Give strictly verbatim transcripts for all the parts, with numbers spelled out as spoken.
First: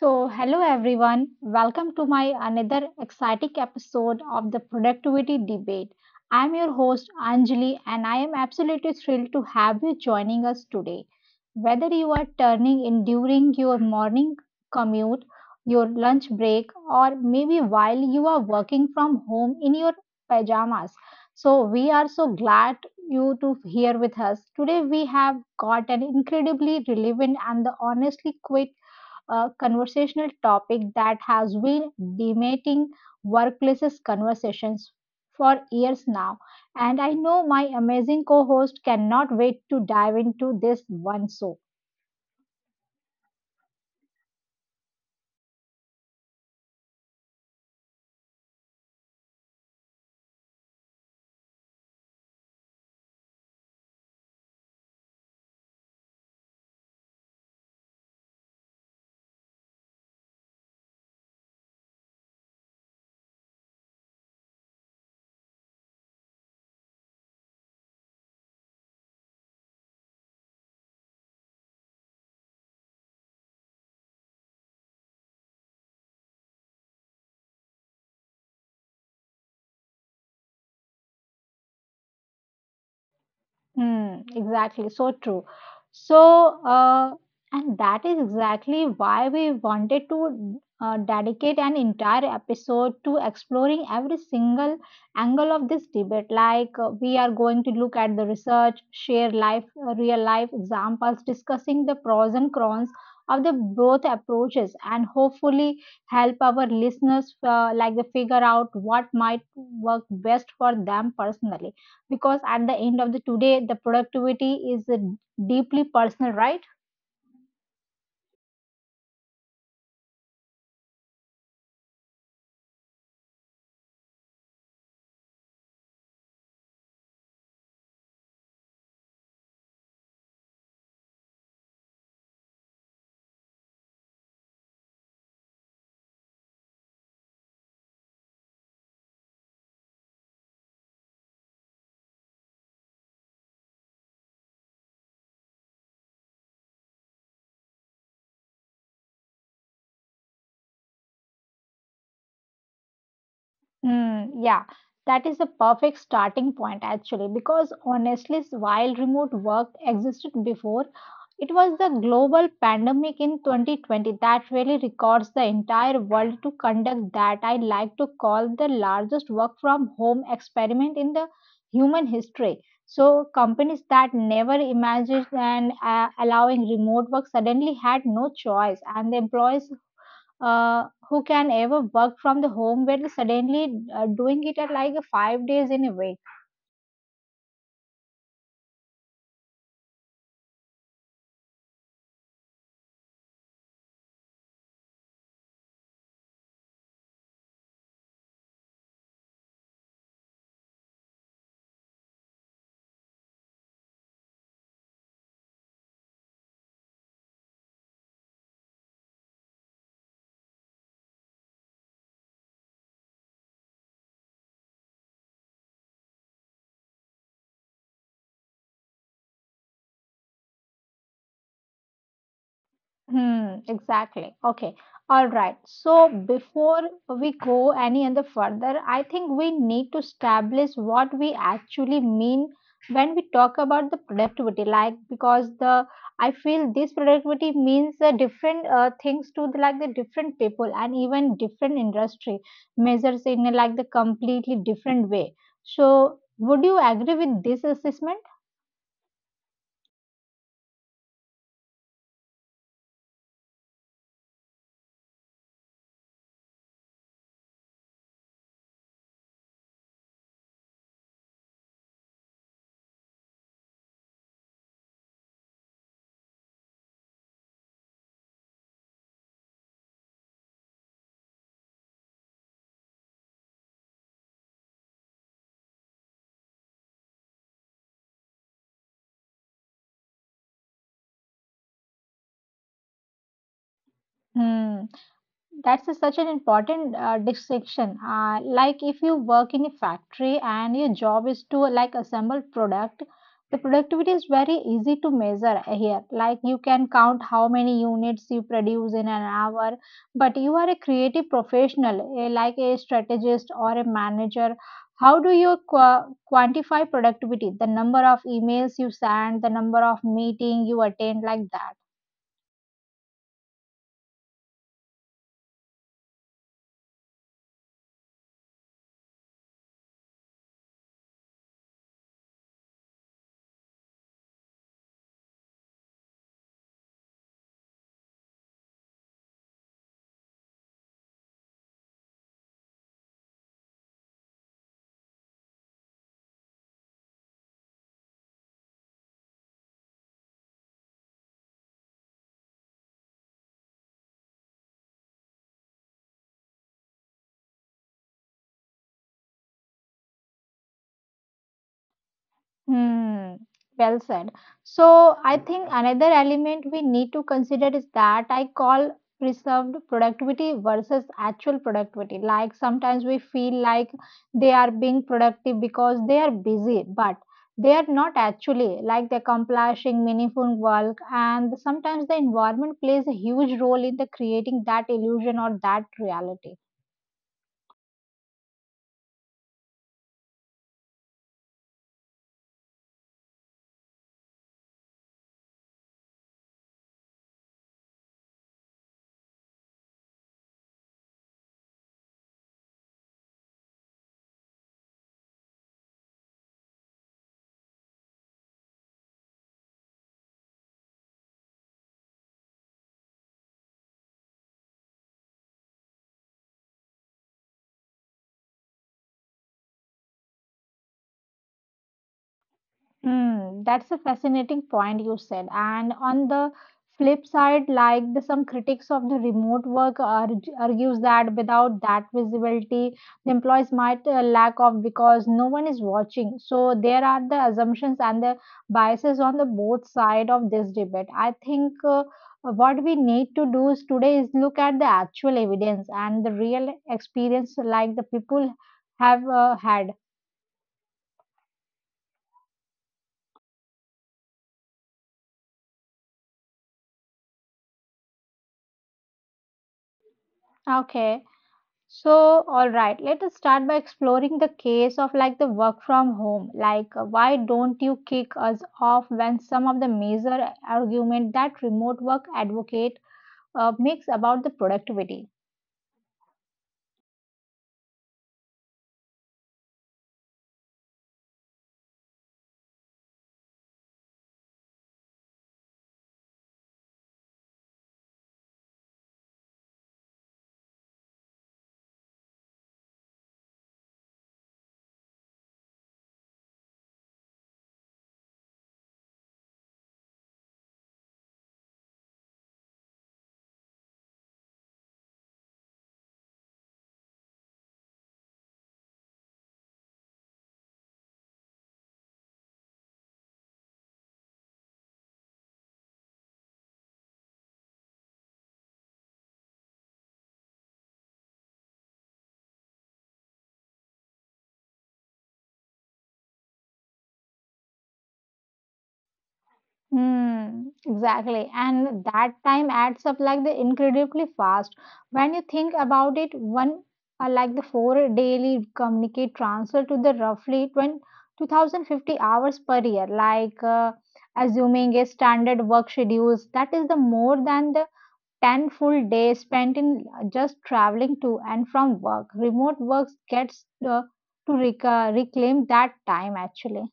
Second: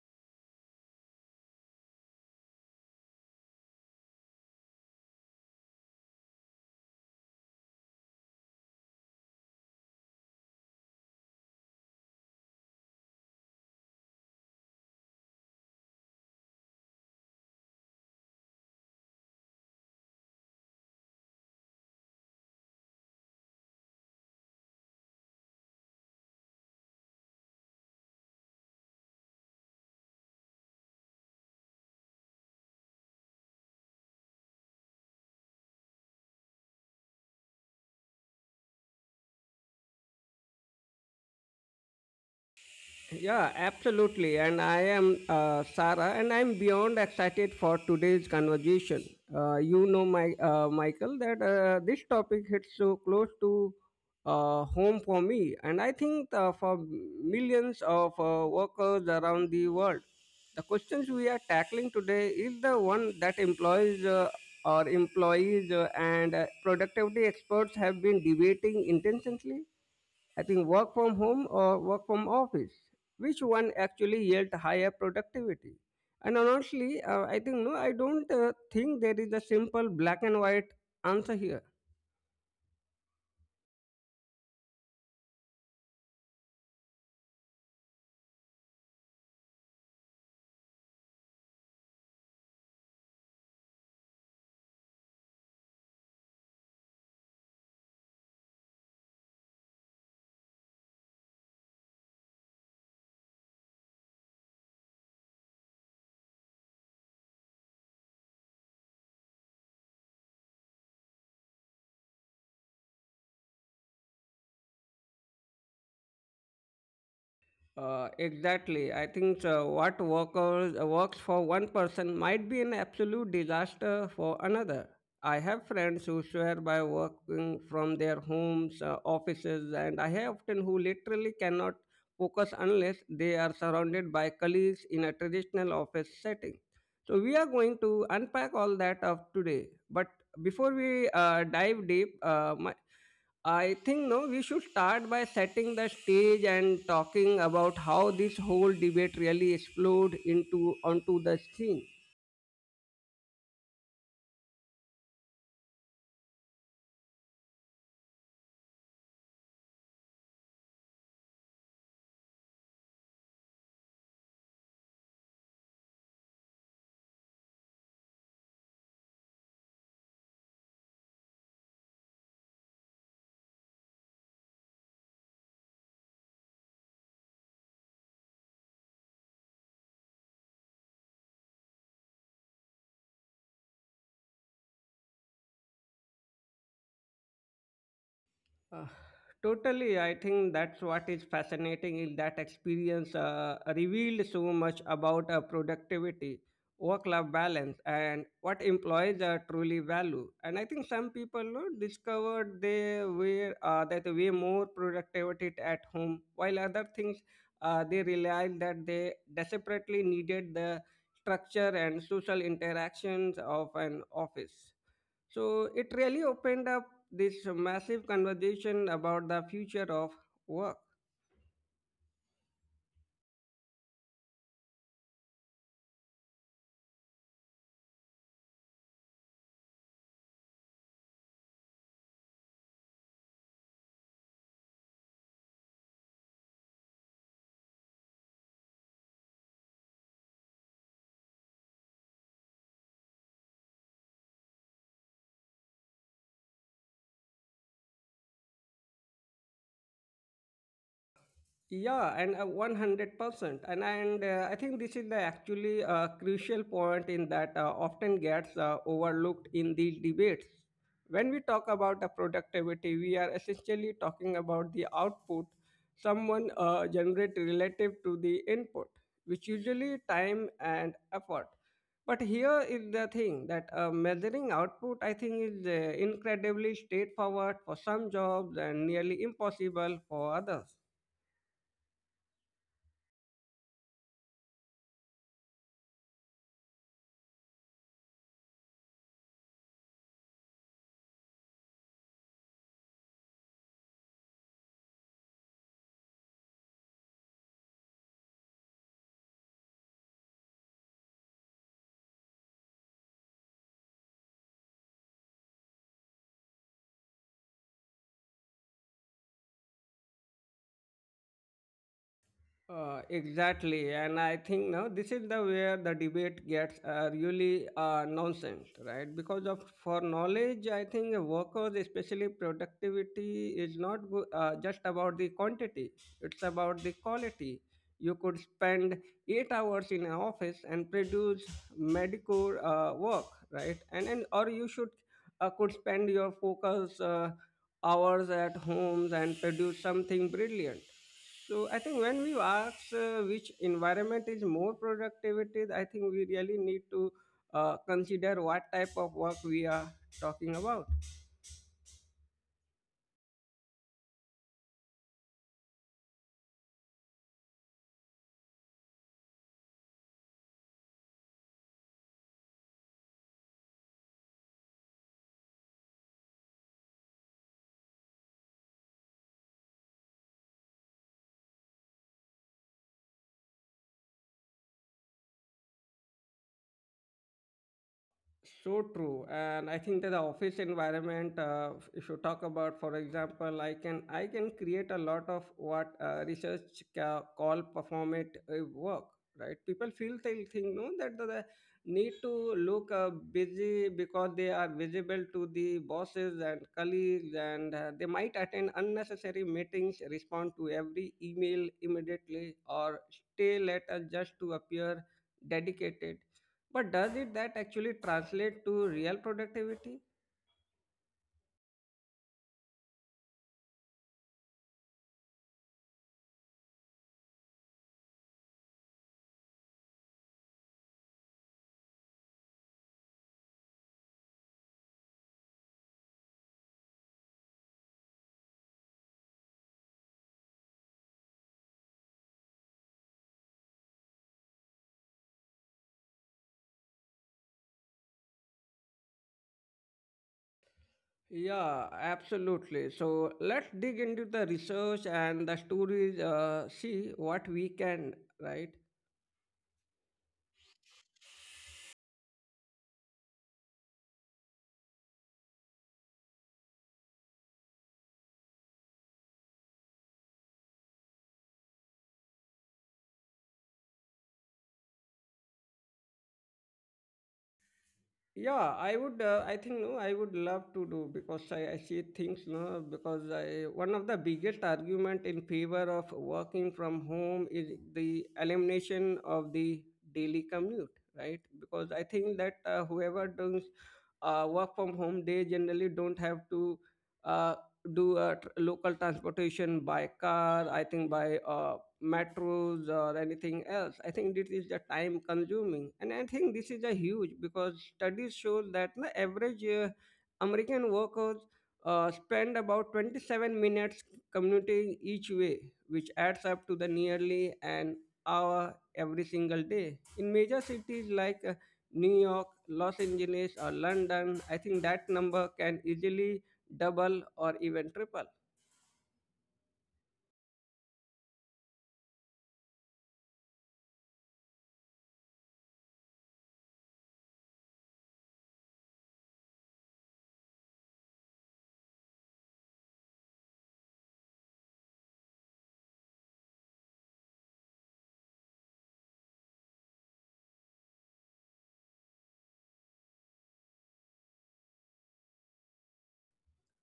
So, hello everyone. Welcome to my another exciting episode of the productivity debate. I'm your host Anjali and I am absolutely thrilled to have you joining us today. Whether you are turning in during your morning commute, your lunch break or maybe while you are working from home in your pajamas. So, we are so glad you to here with us. Today we have got an incredibly relevant and the honestly quick a conversational topic that has been dominating workplaces conversations for years now. And I know my amazing co host cannot wait to dive into this one. So, Yeah, absolutely. And I am uh, Sarah, and I'm beyond excited for today's conversation. Uh, you know, my uh, Michael, that uh, this topic hits so close to uh, home for me, and I think uh, for millions of uh, workers around the world. The questions we are tackling today is the one that employees uh, or employees uh, and uh, productivity experts have been debating intensely I think work from home or work from office. Which one actually yield higher productivity? And honestly, uh, I think no, I don't uh, think there is a simple black and white answer here. mm, exactly, so true. So, uh, and that is exactly why we wanted to uh, dedicate an entire episode to exploring every single angle of this debate. Like, uh, we are going to look at the research, share life, uh, real life examples, discussing the pros and cons of the both approaches, and hopefully help our listeners uh, like they figure out what might work best for them personally because at the end of the today the productivity is uh, deeply personal, right. Uh, exactly. I think uh, what workers, uh, works for one person might be an absolute disaster for another. I have friends who swear by working from their homes, uh, offices, and I have often who literally cannot focus unless they are surrounded by colleagues in a traditional office setting. So we are going to unpack all that of today. But before we uh, dive deep, uh, my, I think no, we should start by setting the stage and talking about how this whole debate really exploded into onto the scene. Mm, yeah, that is a perfect starting point actually, because honestly, s- while remote work existed before, it was the global pandemic in twenty twenty that really records the entire world to conduct that I like to call the largest work from home experiment in the human history. So, companies that never imagined and uh, allowing remote work suddenly had no choice, and the employees uh, who can ever work from the home where suddenly uh, doing it at like five days in a week. Uh, Totally, I think that's what is fascinating is that experience uh, revealed so much about uh, productivity, work-life balance, and what employees uh, truly value. And I think some people no, discovered they were uh, that way more productivity at home, while other things uh, they realized that they desperately needed the structure and social interactions of an office. So it really opened up this massive conversation about the future of work. Hmm, exactly. Okay. All right. So before we go any and the further, I think we need to establish what we actually mean when we talk about the productivity. Like because the I feel this productivity means uh, different uh, things to the, like the different people and even different industry measures in a, like the completely different way. So would you agree with this assessment? Yeah, and uh, one hundred percent. And, and uh, I think this is the actually uh, crucial point in that uh, often gets uh, overlooked in these debates. When we talk about the productivity, we are essentially talking about the output someone uh, generate relative to the input, which usually time and effort. But here is the thing that uh, measuring output, I think, is uh, incredibly straightforward for some jobs and nearly impossible for others. Hmm. That's a- such an important uh, distinction. Uh, like if you work in a factory and your job is to like assemble product, the productivity is very easy to measure here. Like you can count how many units you produce in an hour. But you are a creative professional, eh, like a strategist or a manager. How do you qua- quantify productivity? The number of emails you send, the number of meeting you attend, like that. Uh, exactly, and I think now this is the where the debate gets uh, really uh, nonsense, right? Because of for knowledge, I think workers, especially productivity, is not go- uh, just about the quantity; it's about the quality. You could spend eight hours in an office and produce medical uh, work, right? And and or you should uh, could spend your focus uh, hours at homes and produce something brilliant. So I think when we ask uh, which environment is more productivity, I think we really need to uh, consider what type of work we are talking about. Hmm, well said. So I think another element we need to consider is that I call preserved productivity versus actual productivity. Like sometimes we feel like they are being productive because they are busy, but they are not actually like they're accomplishing meaningful work and sometimes the environment plays a huge role in the creating that illusion or that reality. So true, and I think that the office environment. Uh, if you talk about, for example, I can I can create a lot of what uh, research ca- call perform it uh, work. Right? People feel they think no that the, the need to look uh, busy because they are visible to the bosses and colleagues, and uh, they might attend unnecessary meetings, respond to every email immediately, or stay later just to appear dedicated, but does it that actually translate to real productivity? Hmm, that's a fascinating point you said. And on the flip side, like the, some critics of the remote work arg argues that without that visibility, the employees might uh, lack of because no one is watching. So there are the assumptions and the biases on the both side of this debate. I think uh, what we need to do is today is look at the actual evidence and the real experience like the people have uh, had. Yeah, absolutely. So let's dig into the research and the stories, uh, see what we can, right? Okay. So, all right, let us start by exploring the case of like the work from home. Like, uh, why don't you kick us off when some of the major argument that remote work advocate uh, makes about the productivity? Yeah, I would. Uh, I think no, I would love to do because I, I see things no because I one of the biggest argument in favor of working from home is the elimination of the daily commute, right? Because I think that uh, whoever does uh, work from home, they generally don't have to uh, do a tr- local transportation by car. I think by uh, metros or anything else. I think this is the time consuming. And I think this is a huge because studies show that the average uh, American workers uh, spend about twenty-seven minutes commuting each way, which adds up to the nearly an hour every single day. In major cities like uh, New York, Los Angeles, or London, I think that number can easily double or even triple. Hmm, exactly. And that time adds up like the incredibly fast. When you think about it, one uh, like the four daily communicate transfer to the roughly twenty, two thousand fifty hours per year, like uh, assuming a standard work schedules, that is the more than the ten full days spent in just traveling to and from work. Remote works gets uh, to rec- uh, reclaim that time actually.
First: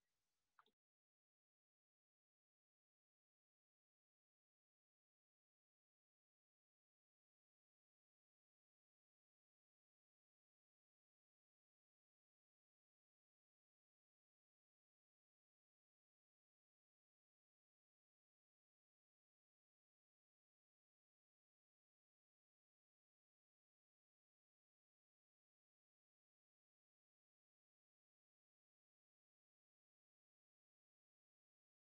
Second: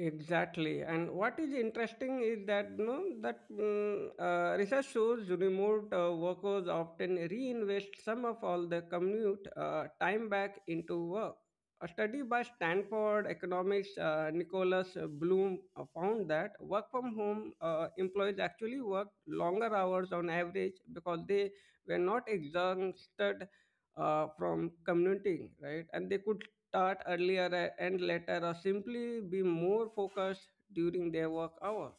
Exactly, and what is interesting is that you know that mm, uh, research shows remote uh, workers often reinvest some of all the commute uh, time back into work. A study by Stanford economist uh, Nicholas Bloom uh, found that work from home uh, employees actually worked longer hours on average because they were not exhausted uh, from commuting, right? And they could start earlier and later or simply be more focused during their work hours.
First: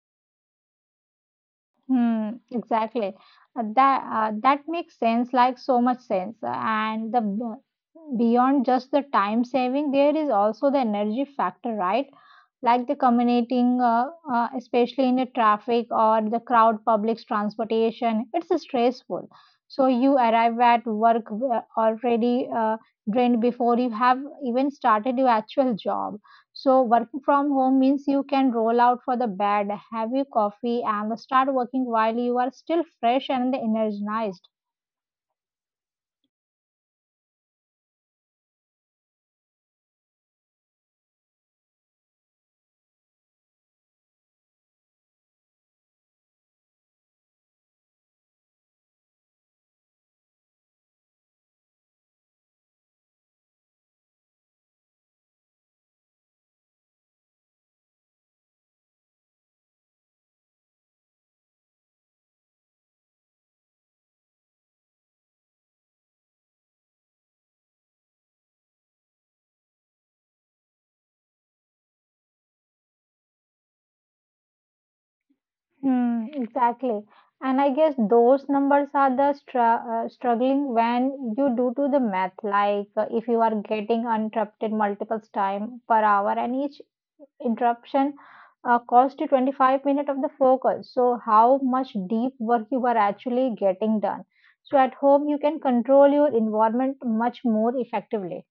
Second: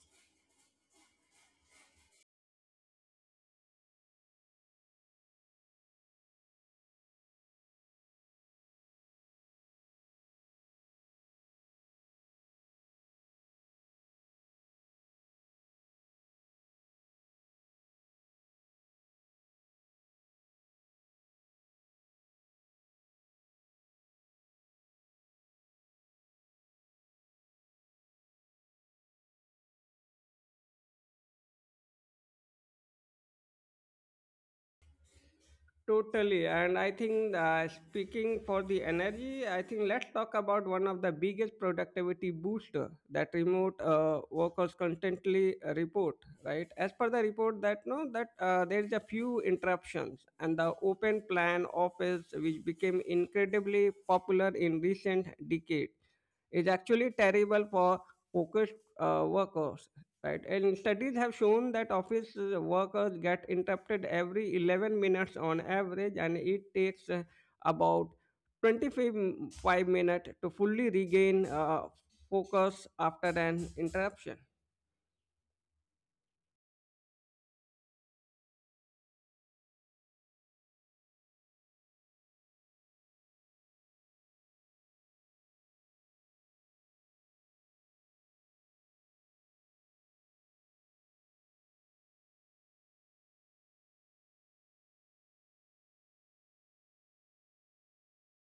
Hmm, exactly. Uh, That uh, that makes sense, like so much sense. Uh, And the b- beyond just the time saving, there is also the energy factor, right? Like the commuting, uh, uh, especially in the traffic or the crowd, public transportation, it's stressful. So you arrive at work uh, already uh, drained before you have even started your actual job. So working from home means you can roll out for the bed, have your coffee, and start working while you are still fresh and energized. Totally, and I think uh, speaking for the energy I think let's talk about one of the biggest productivity booster that remote uh, workers constantly uh, report, right? As per the report that no that uh, there is a few interruptions and the open plan office which became incredibly popular in recent decade is actually terrible for focused uh, workers. Right? And studies have shown that office uh, workers get interrupted every eleven minutes on average, and it takes uh, about twenty-five minutes to fully regain uh, focus after an interruption. Hmm, exactly. And I guess those numbers are the stra- uh, struggling when you do to the math. Like uh, if you are getting interrupted multiple time per hour, and each interruption uh, cost you twenty-five minutes of the focus. So how much deep work you are actually getting done. So at home, you can control your environment much more effectively.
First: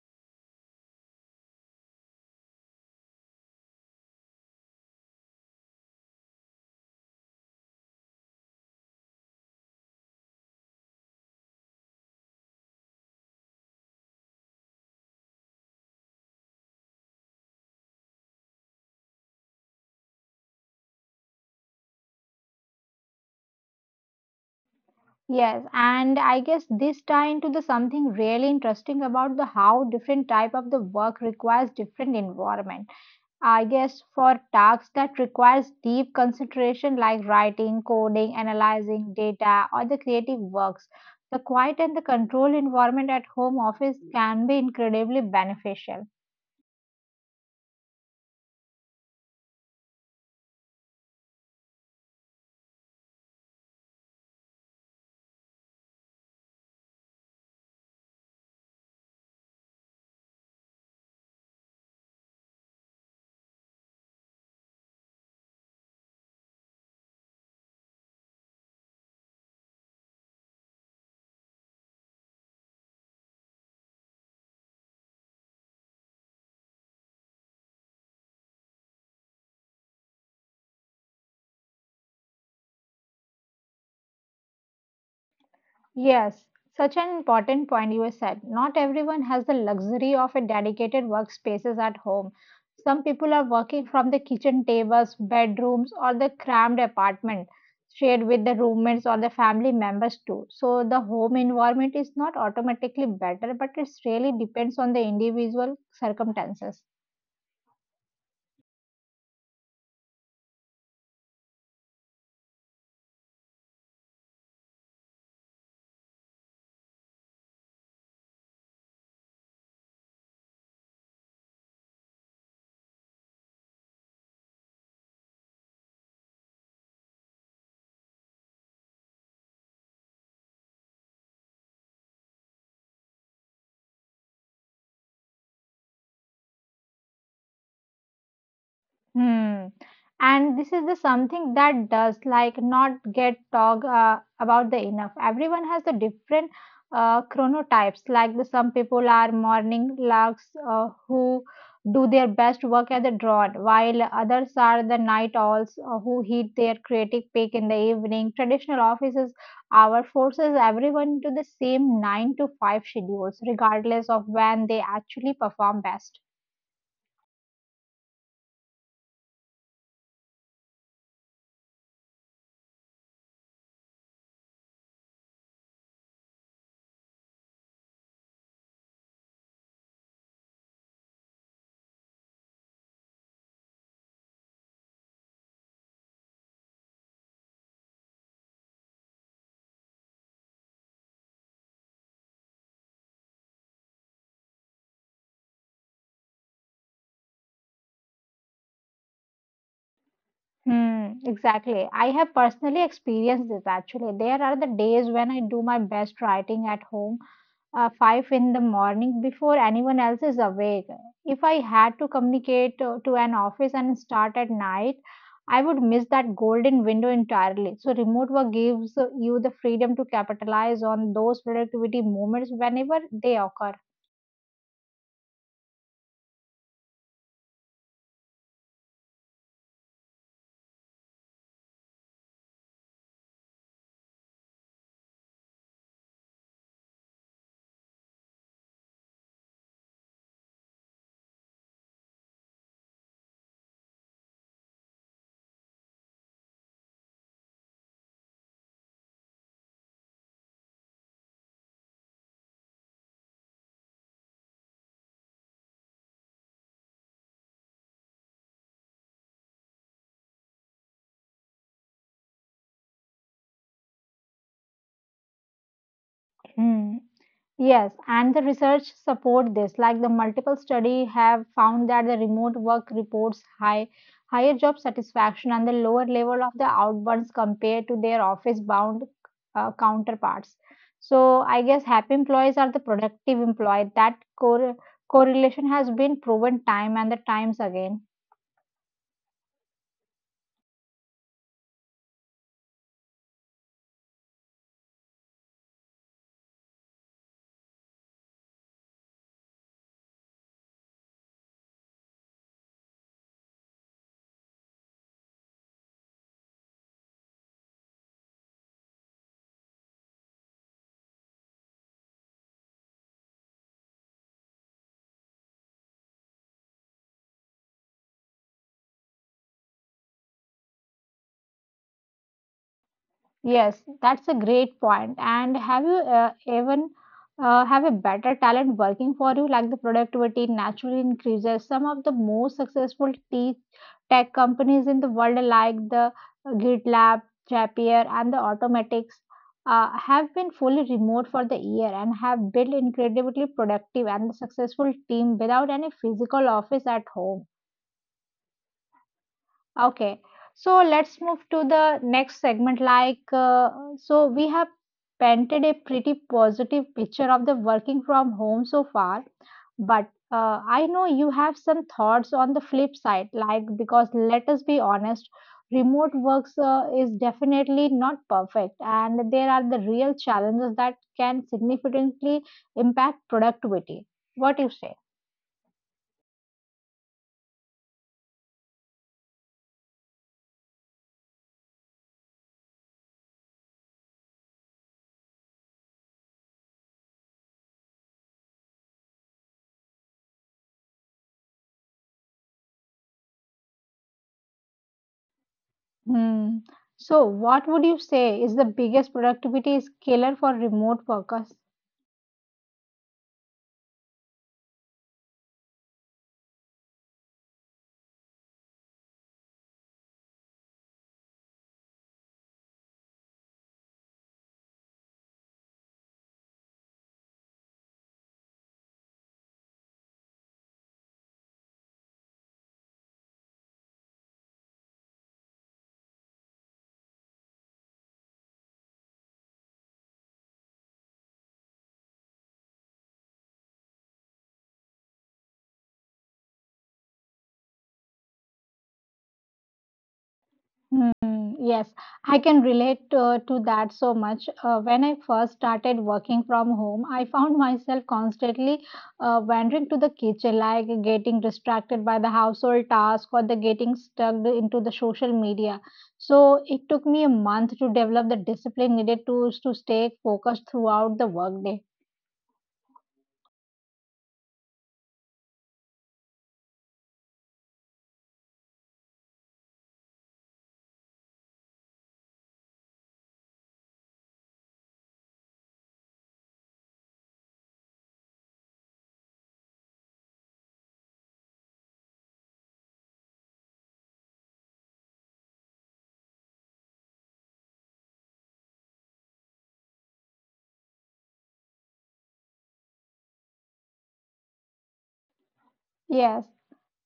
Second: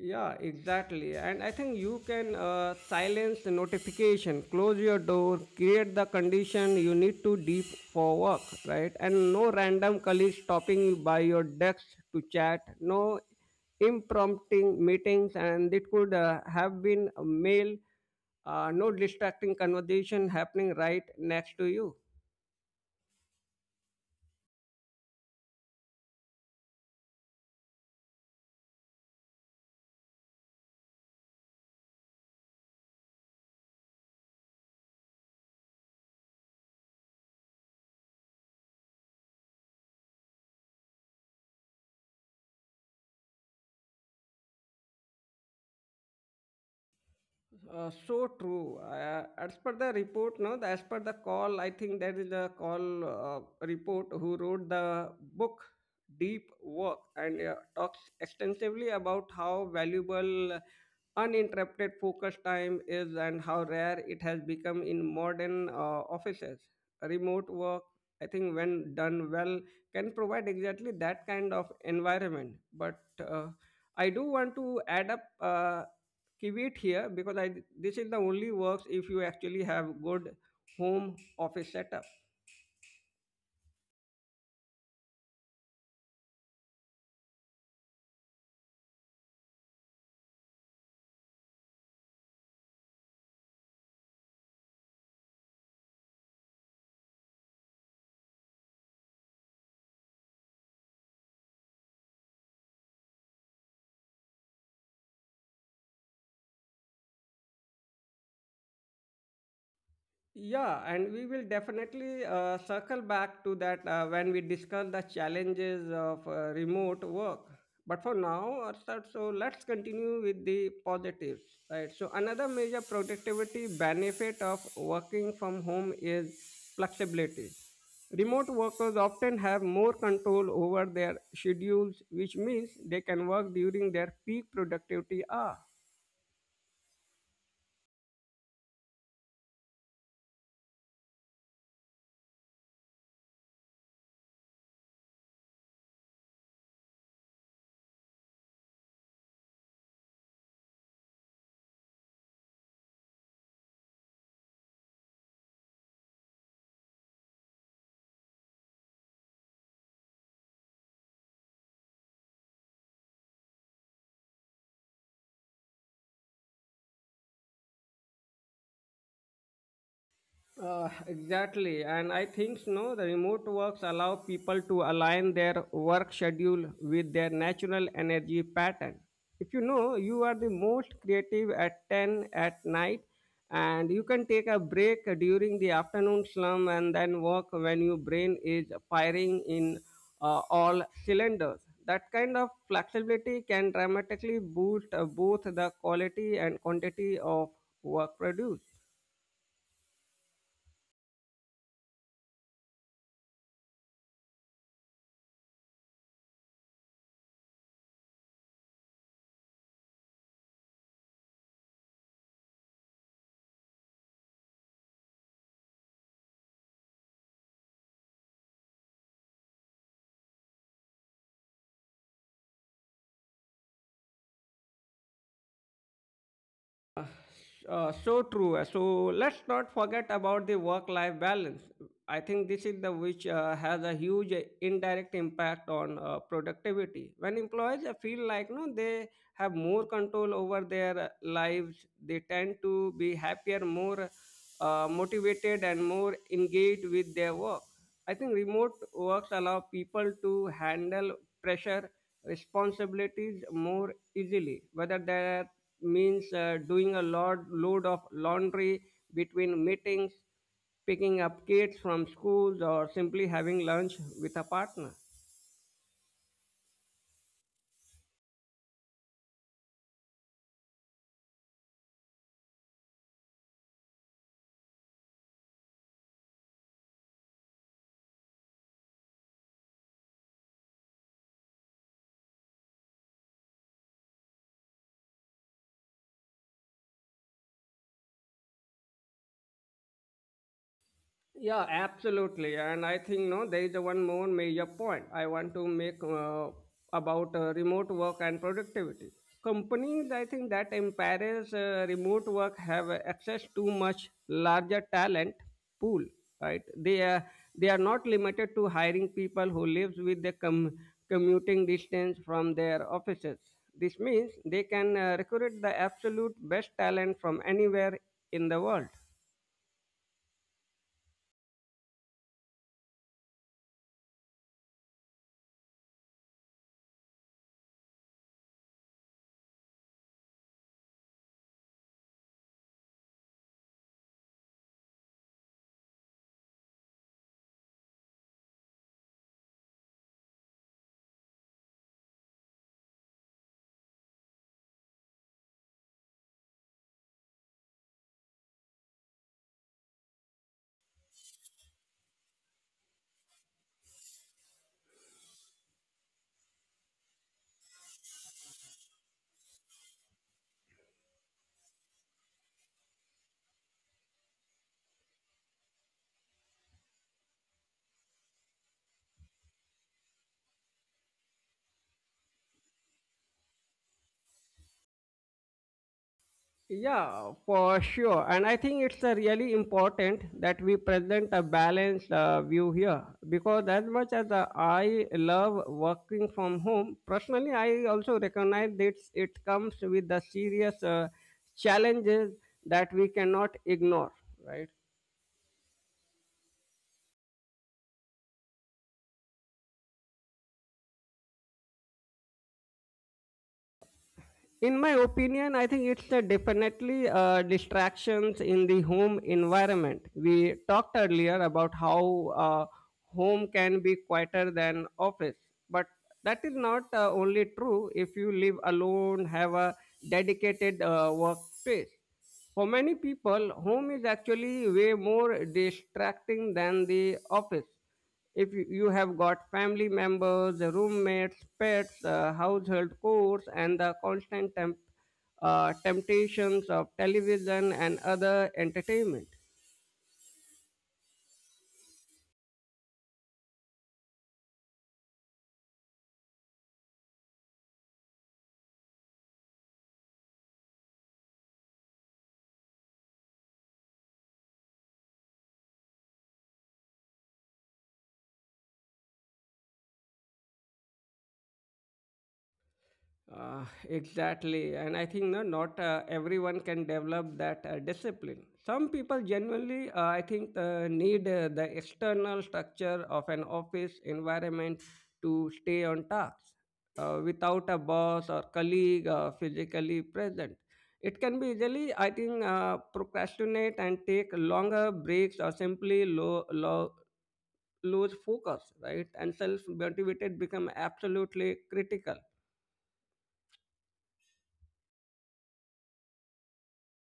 Yeah, exactly. And I think you can uh, silence the notification, close your door, create the condition you need to deep for work, right? And no random colleague stopping you by your desk to chat, no impromptu meetings, and it could uh, have been a mail, uh, no distracting conversation happening right next to you. Yes, and I guess this tie into the something really interesting about the how different type of the work requires different environment. I guess for tasks that requires deep concentration like writing, coding, analyzing data, or the creative works, the quiet and the controlled environment at home office can be incredibly beneficial. Uh, so true. Uh, as per the report, no, As per the call, I think there is a call uh, report who wrote the book Deep Work and uh, talks extensively about how valuable uh, uninterrupted focus time is and how rare it has become in modern uh, offices. Remote work, I think, when done well, can provide exactly that kind of environment. But uh, I do want to add up. Uh, Keep here because I, this is the only works if you actually have good home office setup. Yes, such an important point you said. Not everyone has the luxury of a dedicated workspaces at home. Some people are working from the kitchen tables, bedrooms, or the cramped apartment shared with the roommates or the family members too. So the home environment is not automatically better, but it really depends on the individual circumstances. Yeah, and we will definitely uh, circle back to that uh, when we discuss the challenges of uh, remote work. But for now, uh, so so let's continue with the positives, right? So another major productivity benefit of working from home is flexibility. Remote workers often have more control over their schedules, which means they can work during their peak productivity hour. Hmm. And this is the something that does like not get talked uh, about the enough. Everyone has the different uh, chronotypes. Like the, some people are morning larks uh, who do their best work at the dawn, while others are the night owls uh, who hit their creative peak in the evening. Traditional offices hour forces everyone to the same nine to five schedules, regardless of when they actually perform best. Uh, exactly, and I think no, the remote works allow people to align their work schedule with their natural energy pattern. If you know you are the most creative at ten at night, and you can take a break during the afternoon slump and then work when your brain is firing in uh, all cylinders. That kind of flexibility can dramatically boost uh, both the quality and quantity of work produced. Hmm, exactly. I have personally experienced this actually. There are the days when I do my best writing at home, uh, five in the morning before anyone else is awake. If I had to communicate uh, to an office and start at night, I would miss that golden window entirely. So, remote work gives uh, you the freedom to capitalize on those productivity moments whenever they occur. Uh, uh, so true. Uh, So let's not forget about the work-life balance. I think this is the which uh, has a huge uh, indirect impact on uh, productivity. When employees uh, feel like no, they have more control over their uh, lives, they tend to be happier, more uh, motivated, and more engaged with their work. I think remote works allow people to handle pressure responsibilities more easily, whether that means uh, doing a lot load of laundry between meetings, picking up kids from schools, or simply having lunch with a partner. Hmm. Yes, and the research support this. Like the multiple study have found that the remote work reports high higher job satisfaction and the lower level of the outburns compared to their office bound uh, counterparts. So I guess happy employees are the productive employee. That cor- correlation has been proven time and the times again. Yeah, absolutely. And I think no, there is a one more major point I want to make uh, about uh, remote work and productivity. Companies, I think that empowers uh, remote work have access to much larger talent pool. Right? They are they are not limited to hiring people who lives with the com- commuting distance from their offices. This means they can uh, recruit the absolute best talent from anywhere in the world. Yes, that's a great point. And have you uh, even uh, have a better talent working for you? Like the productivity naturally increases. Some of the most successful te- tech companies in the world, like the GitLab, Zapier, and the Automatics, uh, have been fully remote for the year and have built incredibly productive and successful team without any physical office at home. Okay, so let's move to the next segment. Like, uh, so we have painted a pretty positive picture of the working from home so far, but uh, I know you have some thoughts on the flip side. Like, because let us be honest, remote works uh, is definitely not perfect, and there are the real challenges that can significantly impact productivity. What do you say? Yeah, for sure. And I think it's uh, really important that we present a balanced uh, view here because, as much as uh, I love working from home, personally, I also recognize that it comes with the serious uh, challenges that we cannot ignore, right? Hmm. So, what would you say is the biggest productivity killer for remote workers? In my opinion, I think it's uh, definitely uh, distractions in the home environment. We talked earlier about how uh, home can be quieter than office, but that is not uh, only true if you live alone, have a dedicated uh, workspace. For many people, home is actually way more distracting than the office. If you you have got family members, the roommates, pets, uh, household chores, and the constant temp, uh, temptations of television and other entertainment. Hmm. Yes, I can relate uh, to that so much. Uh, when I first started working from home, I found myself constantly uh, wandering to the kitchen, like getting distracted by the household task or the getting stuck into the social media. So it took me a month to develop the discipline needed to to stay focused throughout the workday. Uh, exactly, and I think no, not uh, everyone can develop that uh, discipline. Some people genuinely, uh, I think, uh, need uh, the external structure of an office environment to stay on task. Uh, without a boss or colleague uh, physically present, it can be easily, I think, uh, procrastinate and take longer breaks or simply low, low, lose focus, right? And self motivated become absolutely critical. Yes.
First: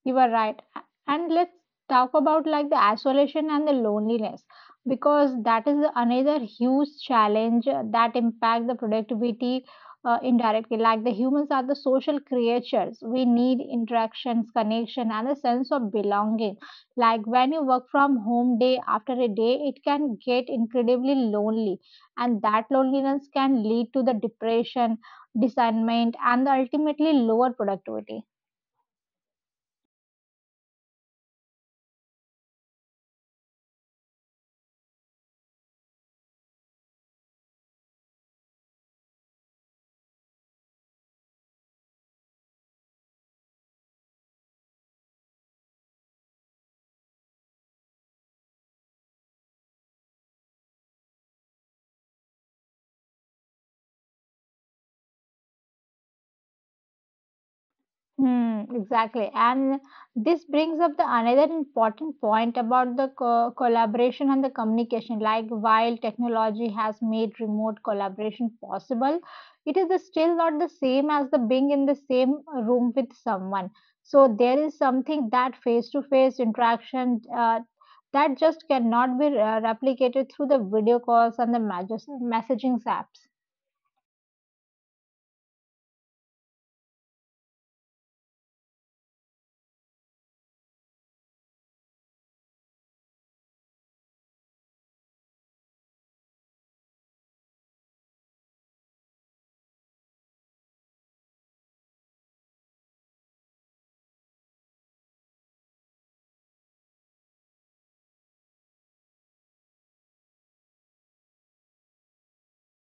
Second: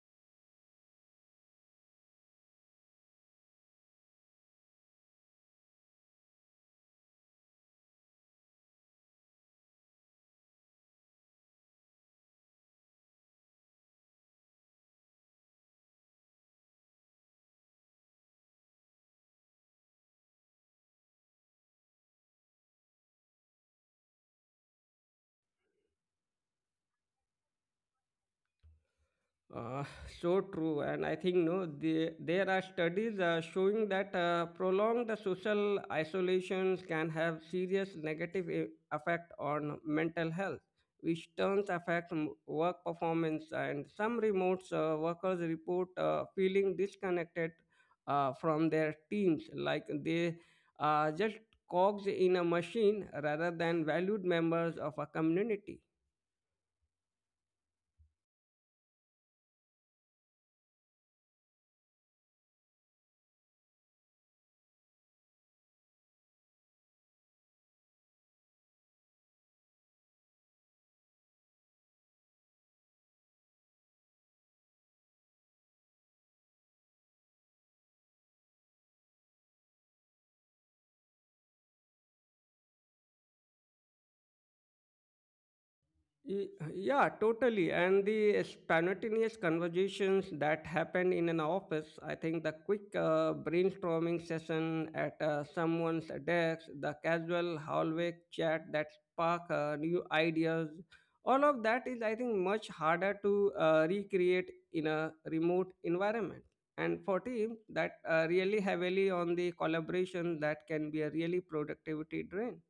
You are right. A- And let's talk about like the isolation and the loneliness because that is another huge challenge uh, that impact the productivity uh, indirectly. Like the humans are the social creatures. We need interactions, connection, and a sense of belonging. Like when you work from home day after a day, it can get incredibly lonely, and that loneliness can lead to the depression, discernment, and ultimately lower productivity. Uh, so true, and I think no, the, there are studies uh, showing that uh, prolonged social isolations can have serious negative e- effect on mental health, which turns affect m- work performance. And some remote uh, workers report uh, feeling disconnected uh, from their teams, like they are just cogs in a machine rather than valued members of a community. Hmm, exactly. And this brings up the another important point about the co- collaboration and the communication. Like while technology has made remote collaboration possible, it is the- still not the same as the being in the same room with someone. So there is something that face-to-face interaction uh, that just cannot be uh, replicated through the video calls and the messages messaging apps. Y- Yeah, totally. And the spontaneous conversations that happen in an office, I think the quick uh, brainstorming session at uh, someone's desk, the casual hallway chat that spark uh, new ideas, all of that is, I think, much harder to uh, recreate in a remote environment. And for teams that uh, really heavily on the collaboration, that can be a really productivity drain.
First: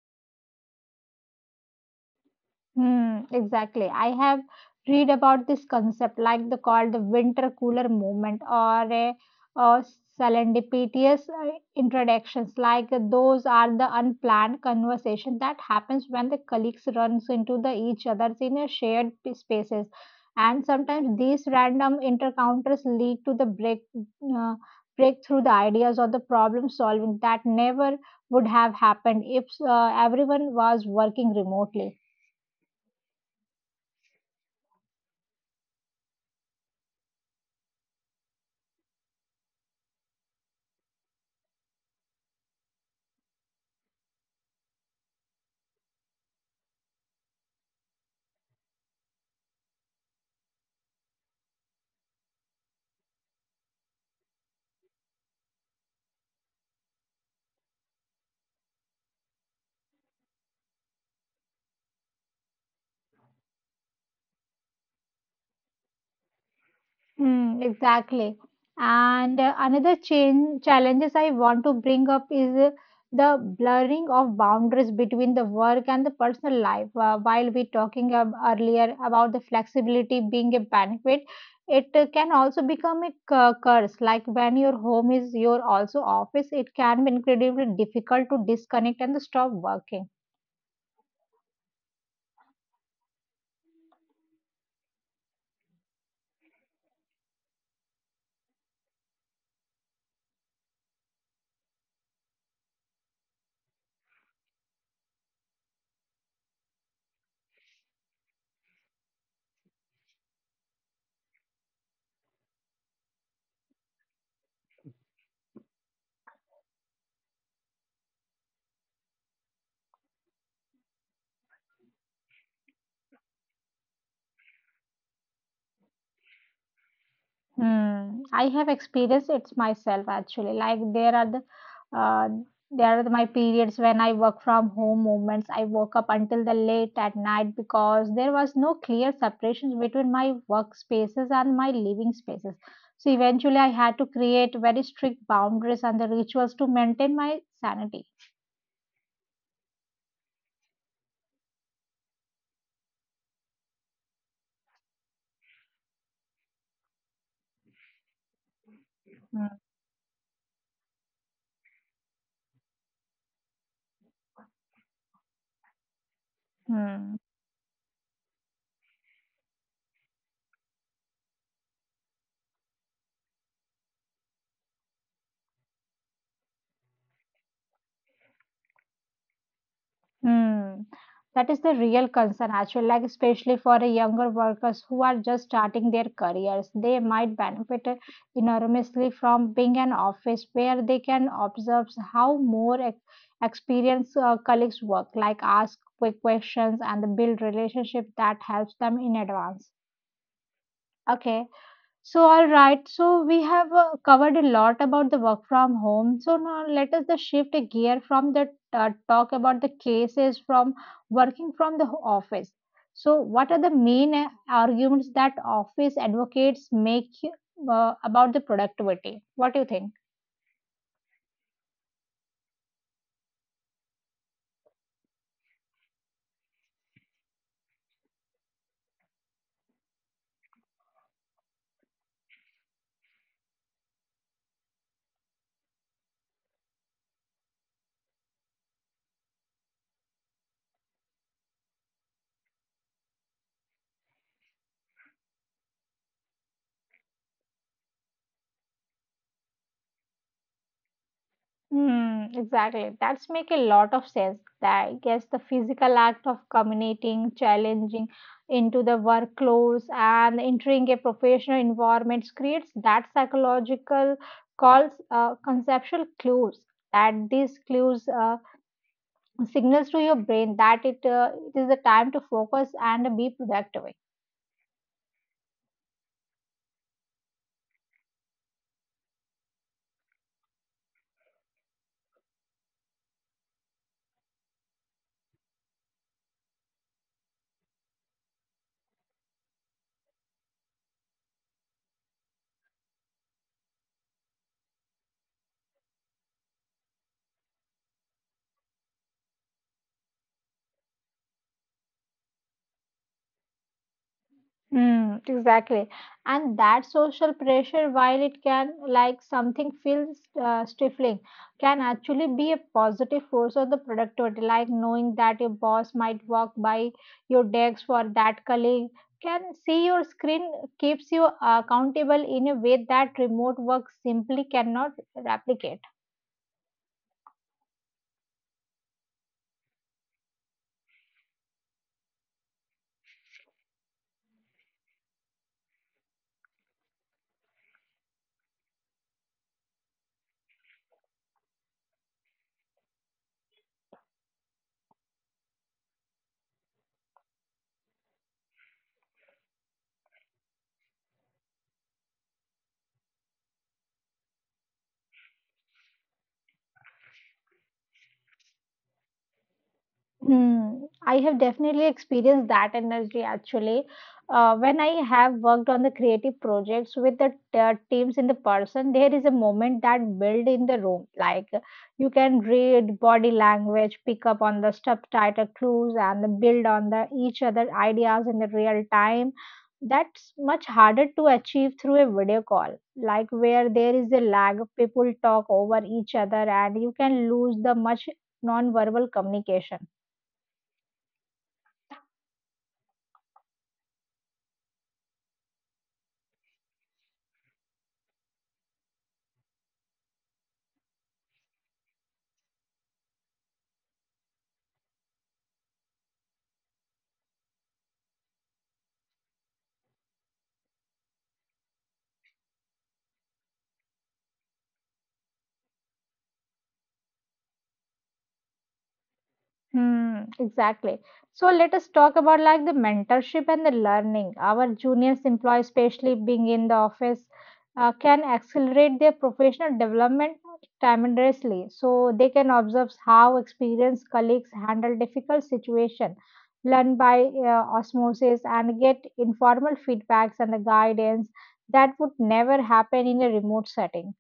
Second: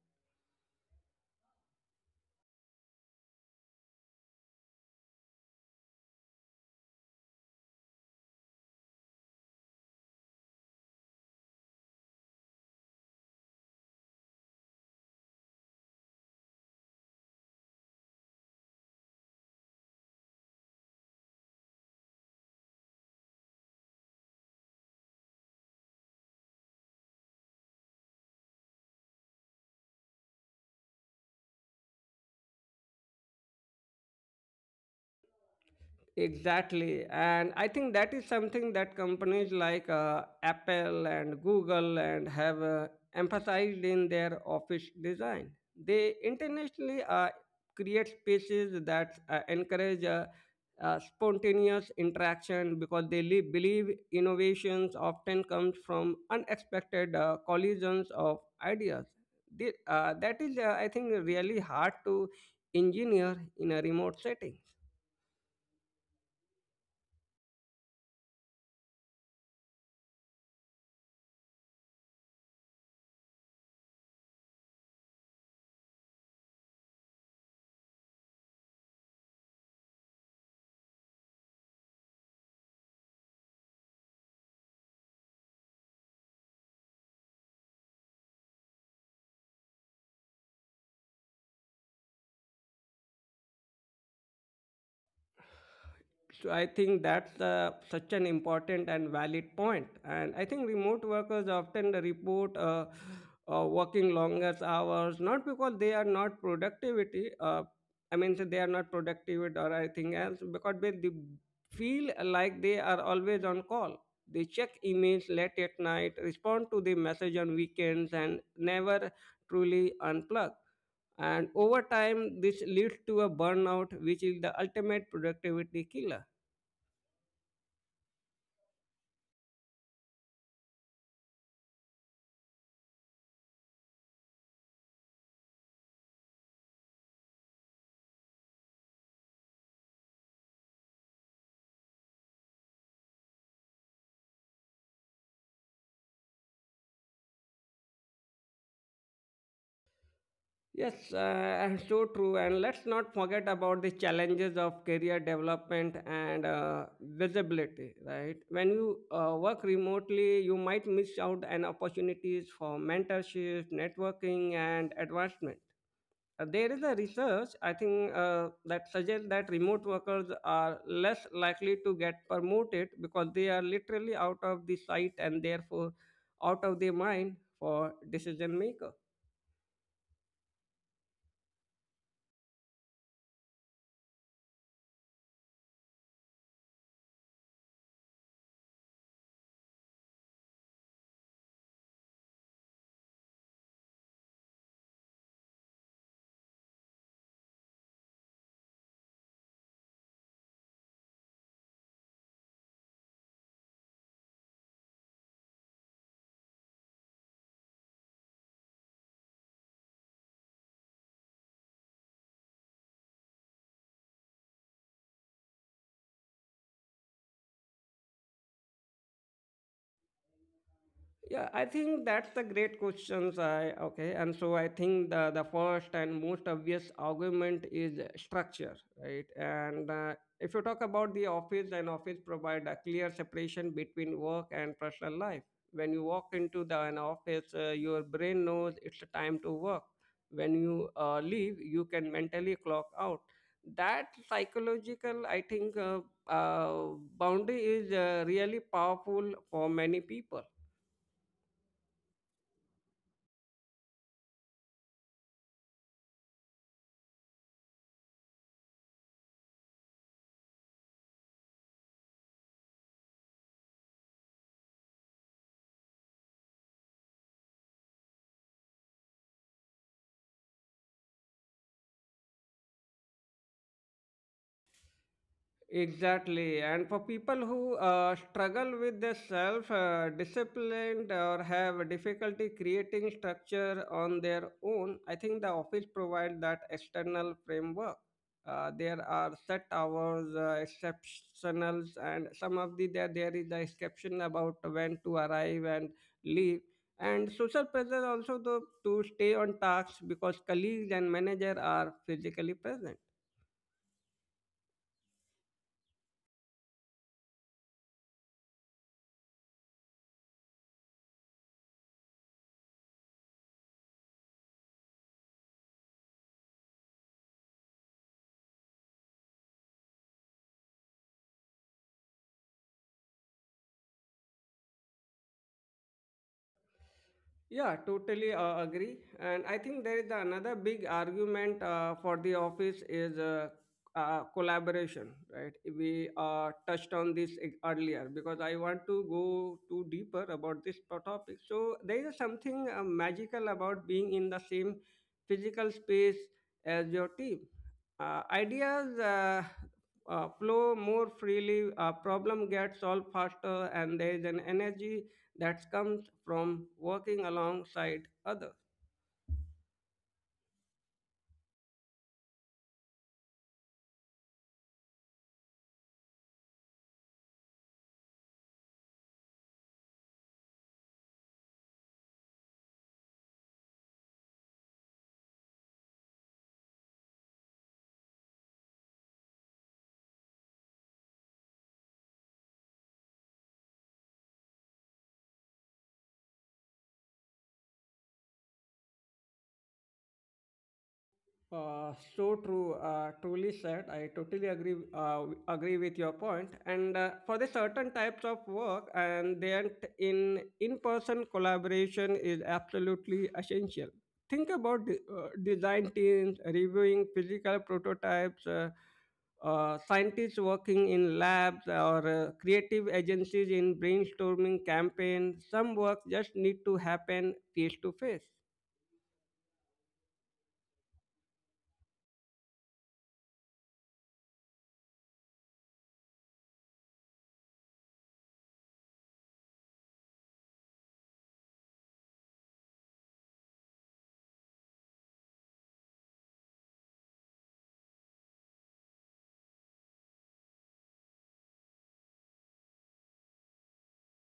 Hmm, exactly. I have read about this concept, like the called the winter cooler movement or a or serendipitous uh, introductions. Like uh, those are the unplanned conversation that happens when the colleagues runs into the each others in a shared p- spaces. And sometimes these random encounters lead to the break uh, breakthrough the ideas or the problem solving that never would have happened if uh, everyone was working remotely. Exactly. And I think that is something that companies like uh, Apple and Google and have uh, emphasized in their office design. They intentionally uh, create spaces that uh, encourage uh, uh, spontaneous interaction because they li- believe innovations often comes from unexpected uh, collisions of ideas. The- uh, that is, uh, I think, really hard to engineer in a remote setting. Mm, exactly. And uh, another change challenges I want to bring up is uh, the blurring of boundaries between the work and the personal life. Uh, while we talking ab- earlier about the flexibility being a benefit, it uh, can also become a cu- curse. Like when your home is your also office, it can be incredibly difficult to disconnect and stop working. So I think that's uh, such an important and valid point. And I think remote workers often report uh, uh, working longest hours, not because they are not productivity. Uh, I mean, so they are not productive or anything else, because they, they feel like they are always on call. They check emails late at night, respond to the message on weekends, and never truly unplug, and over time this leads to a burnout, which is the ultimate productivity killer. Hmm. I have experienced it myself actually. Like there are the uh, there are the- my periods when I work from home moments. I woke up until the late at night because there was no clear separation between my workspaces and my living spaces. So eventually, I had to create very strict boundaries and the rituals to maintain my sanity. Yes, uh, and so true. And let's not forget about the challenges of career development and uh, visibility, right? When you uh, Hmm. work remotely, you might miss out on opportunities for mentorship, networking, and advancement. Uh, there is a Hmm. research, I think, uh, that suggests that remote workers are less likely to get promoted because they are literally out of the sight and therefore out of their mind for decision maker. Hmm. That is the real concern, actually, like especially for the younger workers who are just starting their careers. They might benefit enormously from being an office where they can observe how more ex- experienced uh, colleagues work, like ask quick questions and build relationship that helps them in advance. Okay. So, all right. So, we have uh, covered a lot about the work from home. So, now let us the shift a gear from the uh, talk about the cases from working from the ho- office. So, what are the main uh, arguments that office advocates make uh, about the productivity? What do you think? Yeah, I think that's the great questions. I okay, and so I think the the first and most obvious argument is structure, right? And uh, if you talk about the office, then office provide a clear separation between work and personal life. When you walk into the an office, uh, your brain knows it's a time to work. When you uh, leave, you can mentally clock out. That psychological, I think, uh, uh, boundary is uh, really powerful for many people. Hmm, exactly. That's make a lot of sense. That I guess the physical act of communicating, challenging into the work clothes and entering a professional environment creates that psychological calls uh, conceptual clues. That these clues uh, signals to your brain that it, uh, it is the time to focus and be productive. Exactly. And for people who uh, struggle with their self uh, disciplined or have difficulty creating structure on their own, I think the office provides that external framework. Uh, there are set hours, uh, exceptionals, and some of the there, there is the exception about when to arrive and leave. And social pressure also though, to stay on tasks because colleagues and manager are physically present. Mm, exactly. And that social pressure, while it can, like something feels uh, stifling, can actually be a positive force on the productivity. Like knowing that your boss might walk by your desk for that colleague can see your screen keeps you accountable in a way that remote work simply cannot replicate. Yeah, totally uh, agree. And I think there is another big argument uh, for the office is uh, uh, collaboration, right? We uh, touched on this e- earlier because I want to go too deeper about this pro- topic. So there is something uh, magical about being in the same physical space as your team. Uh, ideas uh, uh, flow more freely, uh, problem gets solved faster, and there is an energy that comes from working alongside others. Hmm. I have definitely experienced that energy actually. Uh, when I have worked on the creative projects with the uh, teams in the person, there is a moment that build in the room. Like you can read body language, pick up on the subtitle clues, and build on the each other ideas in the real time. That's much harder to achieve through a video call. Like where there is a lag, people talk over each other, and you can lose the much non-verbal communication. Uh, so true, uh, truly said. I totally agree uh, agree with your point. And uh, for the certain types of work, and then in in person collaboration is absolutely essential. Think about the, uh, design teams reviewing physical prototypes, uh, uh, scientists working in labs, or uh, creative agencies in brainstorming campaigns. Some work just need to happen face to face. Hmm, exactly. So let us talk about like the mentorship and the learning. Our juniors employees, especially being in the office, uh, can accelerate their professional development tremendously. So they can observe how experienced colleagues handle difficult situation, learn by uh, osmosis, and get informal feedbacks and the guidance that would never happen in a remote setting.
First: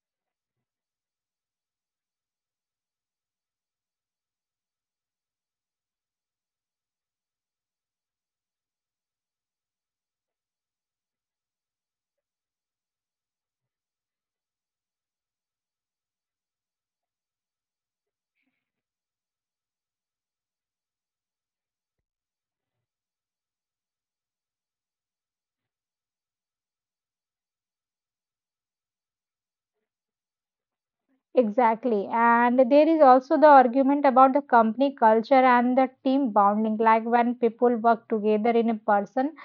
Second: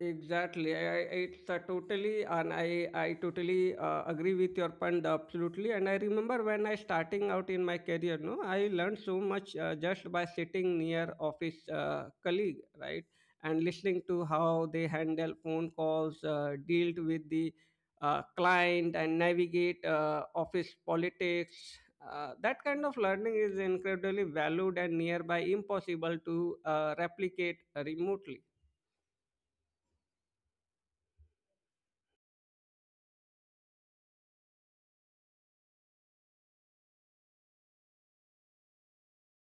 Exactly. I, I, it's uh, totally, and I, I totally uh, agree with your point absolutely. And I remember when I starting out in my career, no, I learned so much uh, just by sitting near office uh, colleague, right, and listening to how they handle phone calls, uh, dealt with the uh, client, and navigate uh, office politics. Uh, that kind of learning is incredibly valued and nearby impossible to uh, replicate remotely. Exactly. And there is also the argument about the company culture and the team bonding. Like when people work together in a person,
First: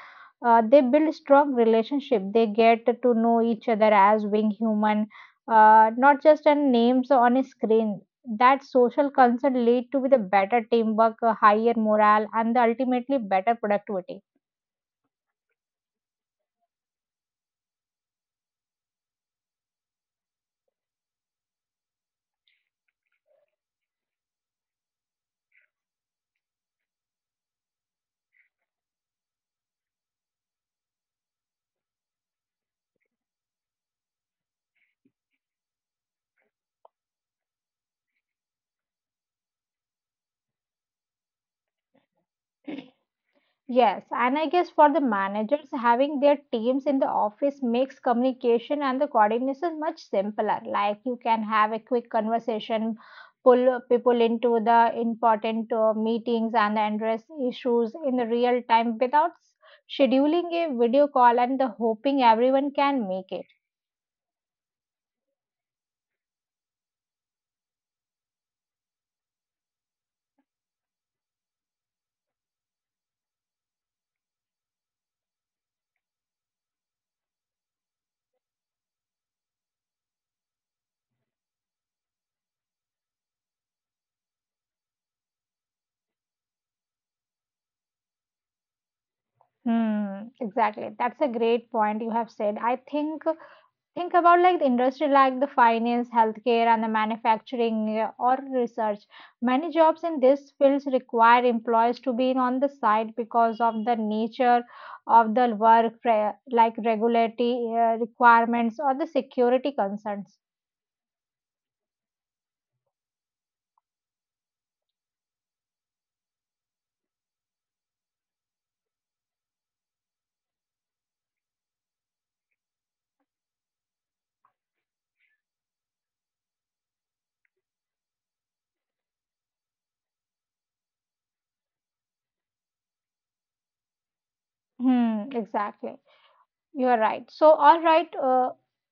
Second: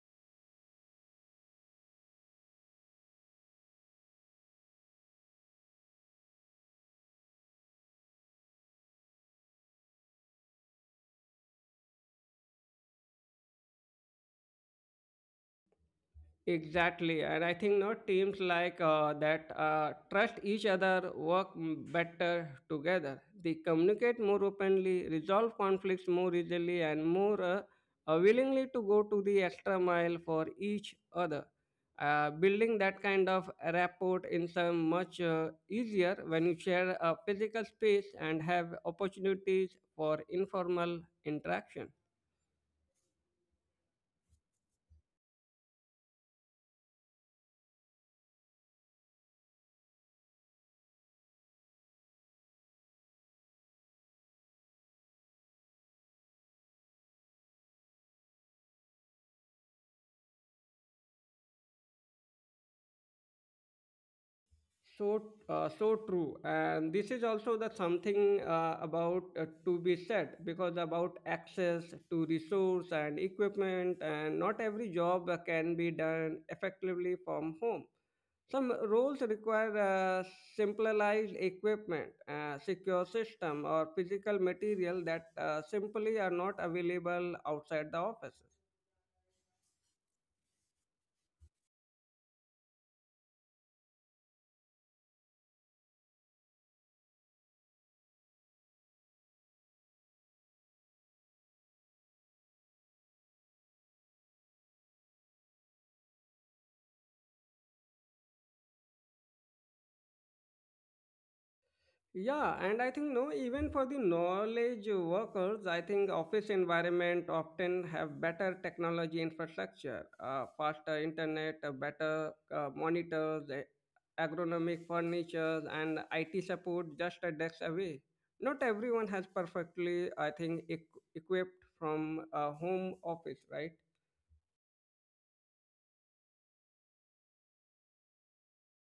uh, they build strong relationship. They get to know each other as being human, uh, not just as names on a screen. That social concern lead to with a better teamwork, a higher morale, and the ultimately better productivity. Exactly, and I think not teams like uh, that uh, trust each other, work m- better together. They communicate more openly, resolve conflicts more easily, and more uh, uh, willingly to go to the extra mile for each other. Uh, building that kind of rapport is uh, much uh, easier when you share a physical space and have opportunities for informal interaction. Yes, and I guess for the managers, having their teams in the office makes communication and the coordination much simpler. Like you can have a quick conversation, pull people into the important uh, meetings and address issues in the real time without scheduling a video call and the hoping everyone can make it. So, uh, so true. And this is also the something uh, about uh, to be said because about access to resource and equipment, and not every job uh, can be done effectively from home. Some roles require uh, simplified equipment, uh, secure system, or physical material that uh, simply are not available outside the offices. Hmm, exactly. That's a great point you have said. I think think about like the industry like the finance healthcare and the manufacturing uh, or research, many jobs in these fields require employees to be on the site because of the nature of the work re- like regulatory uh, requirements or the security concerns. Yeah, and I think no, even for the knowledge workers, I think office environment often have better technology infrastructure, uh, faster internet, uh, better uh, monitors, uh, ergonomic furniture, and I T support just a desk away. Not everyone has perfectly, I think, equ- equipped from a home office, right? Hmm, exactly. You are right. So, all right. Uh,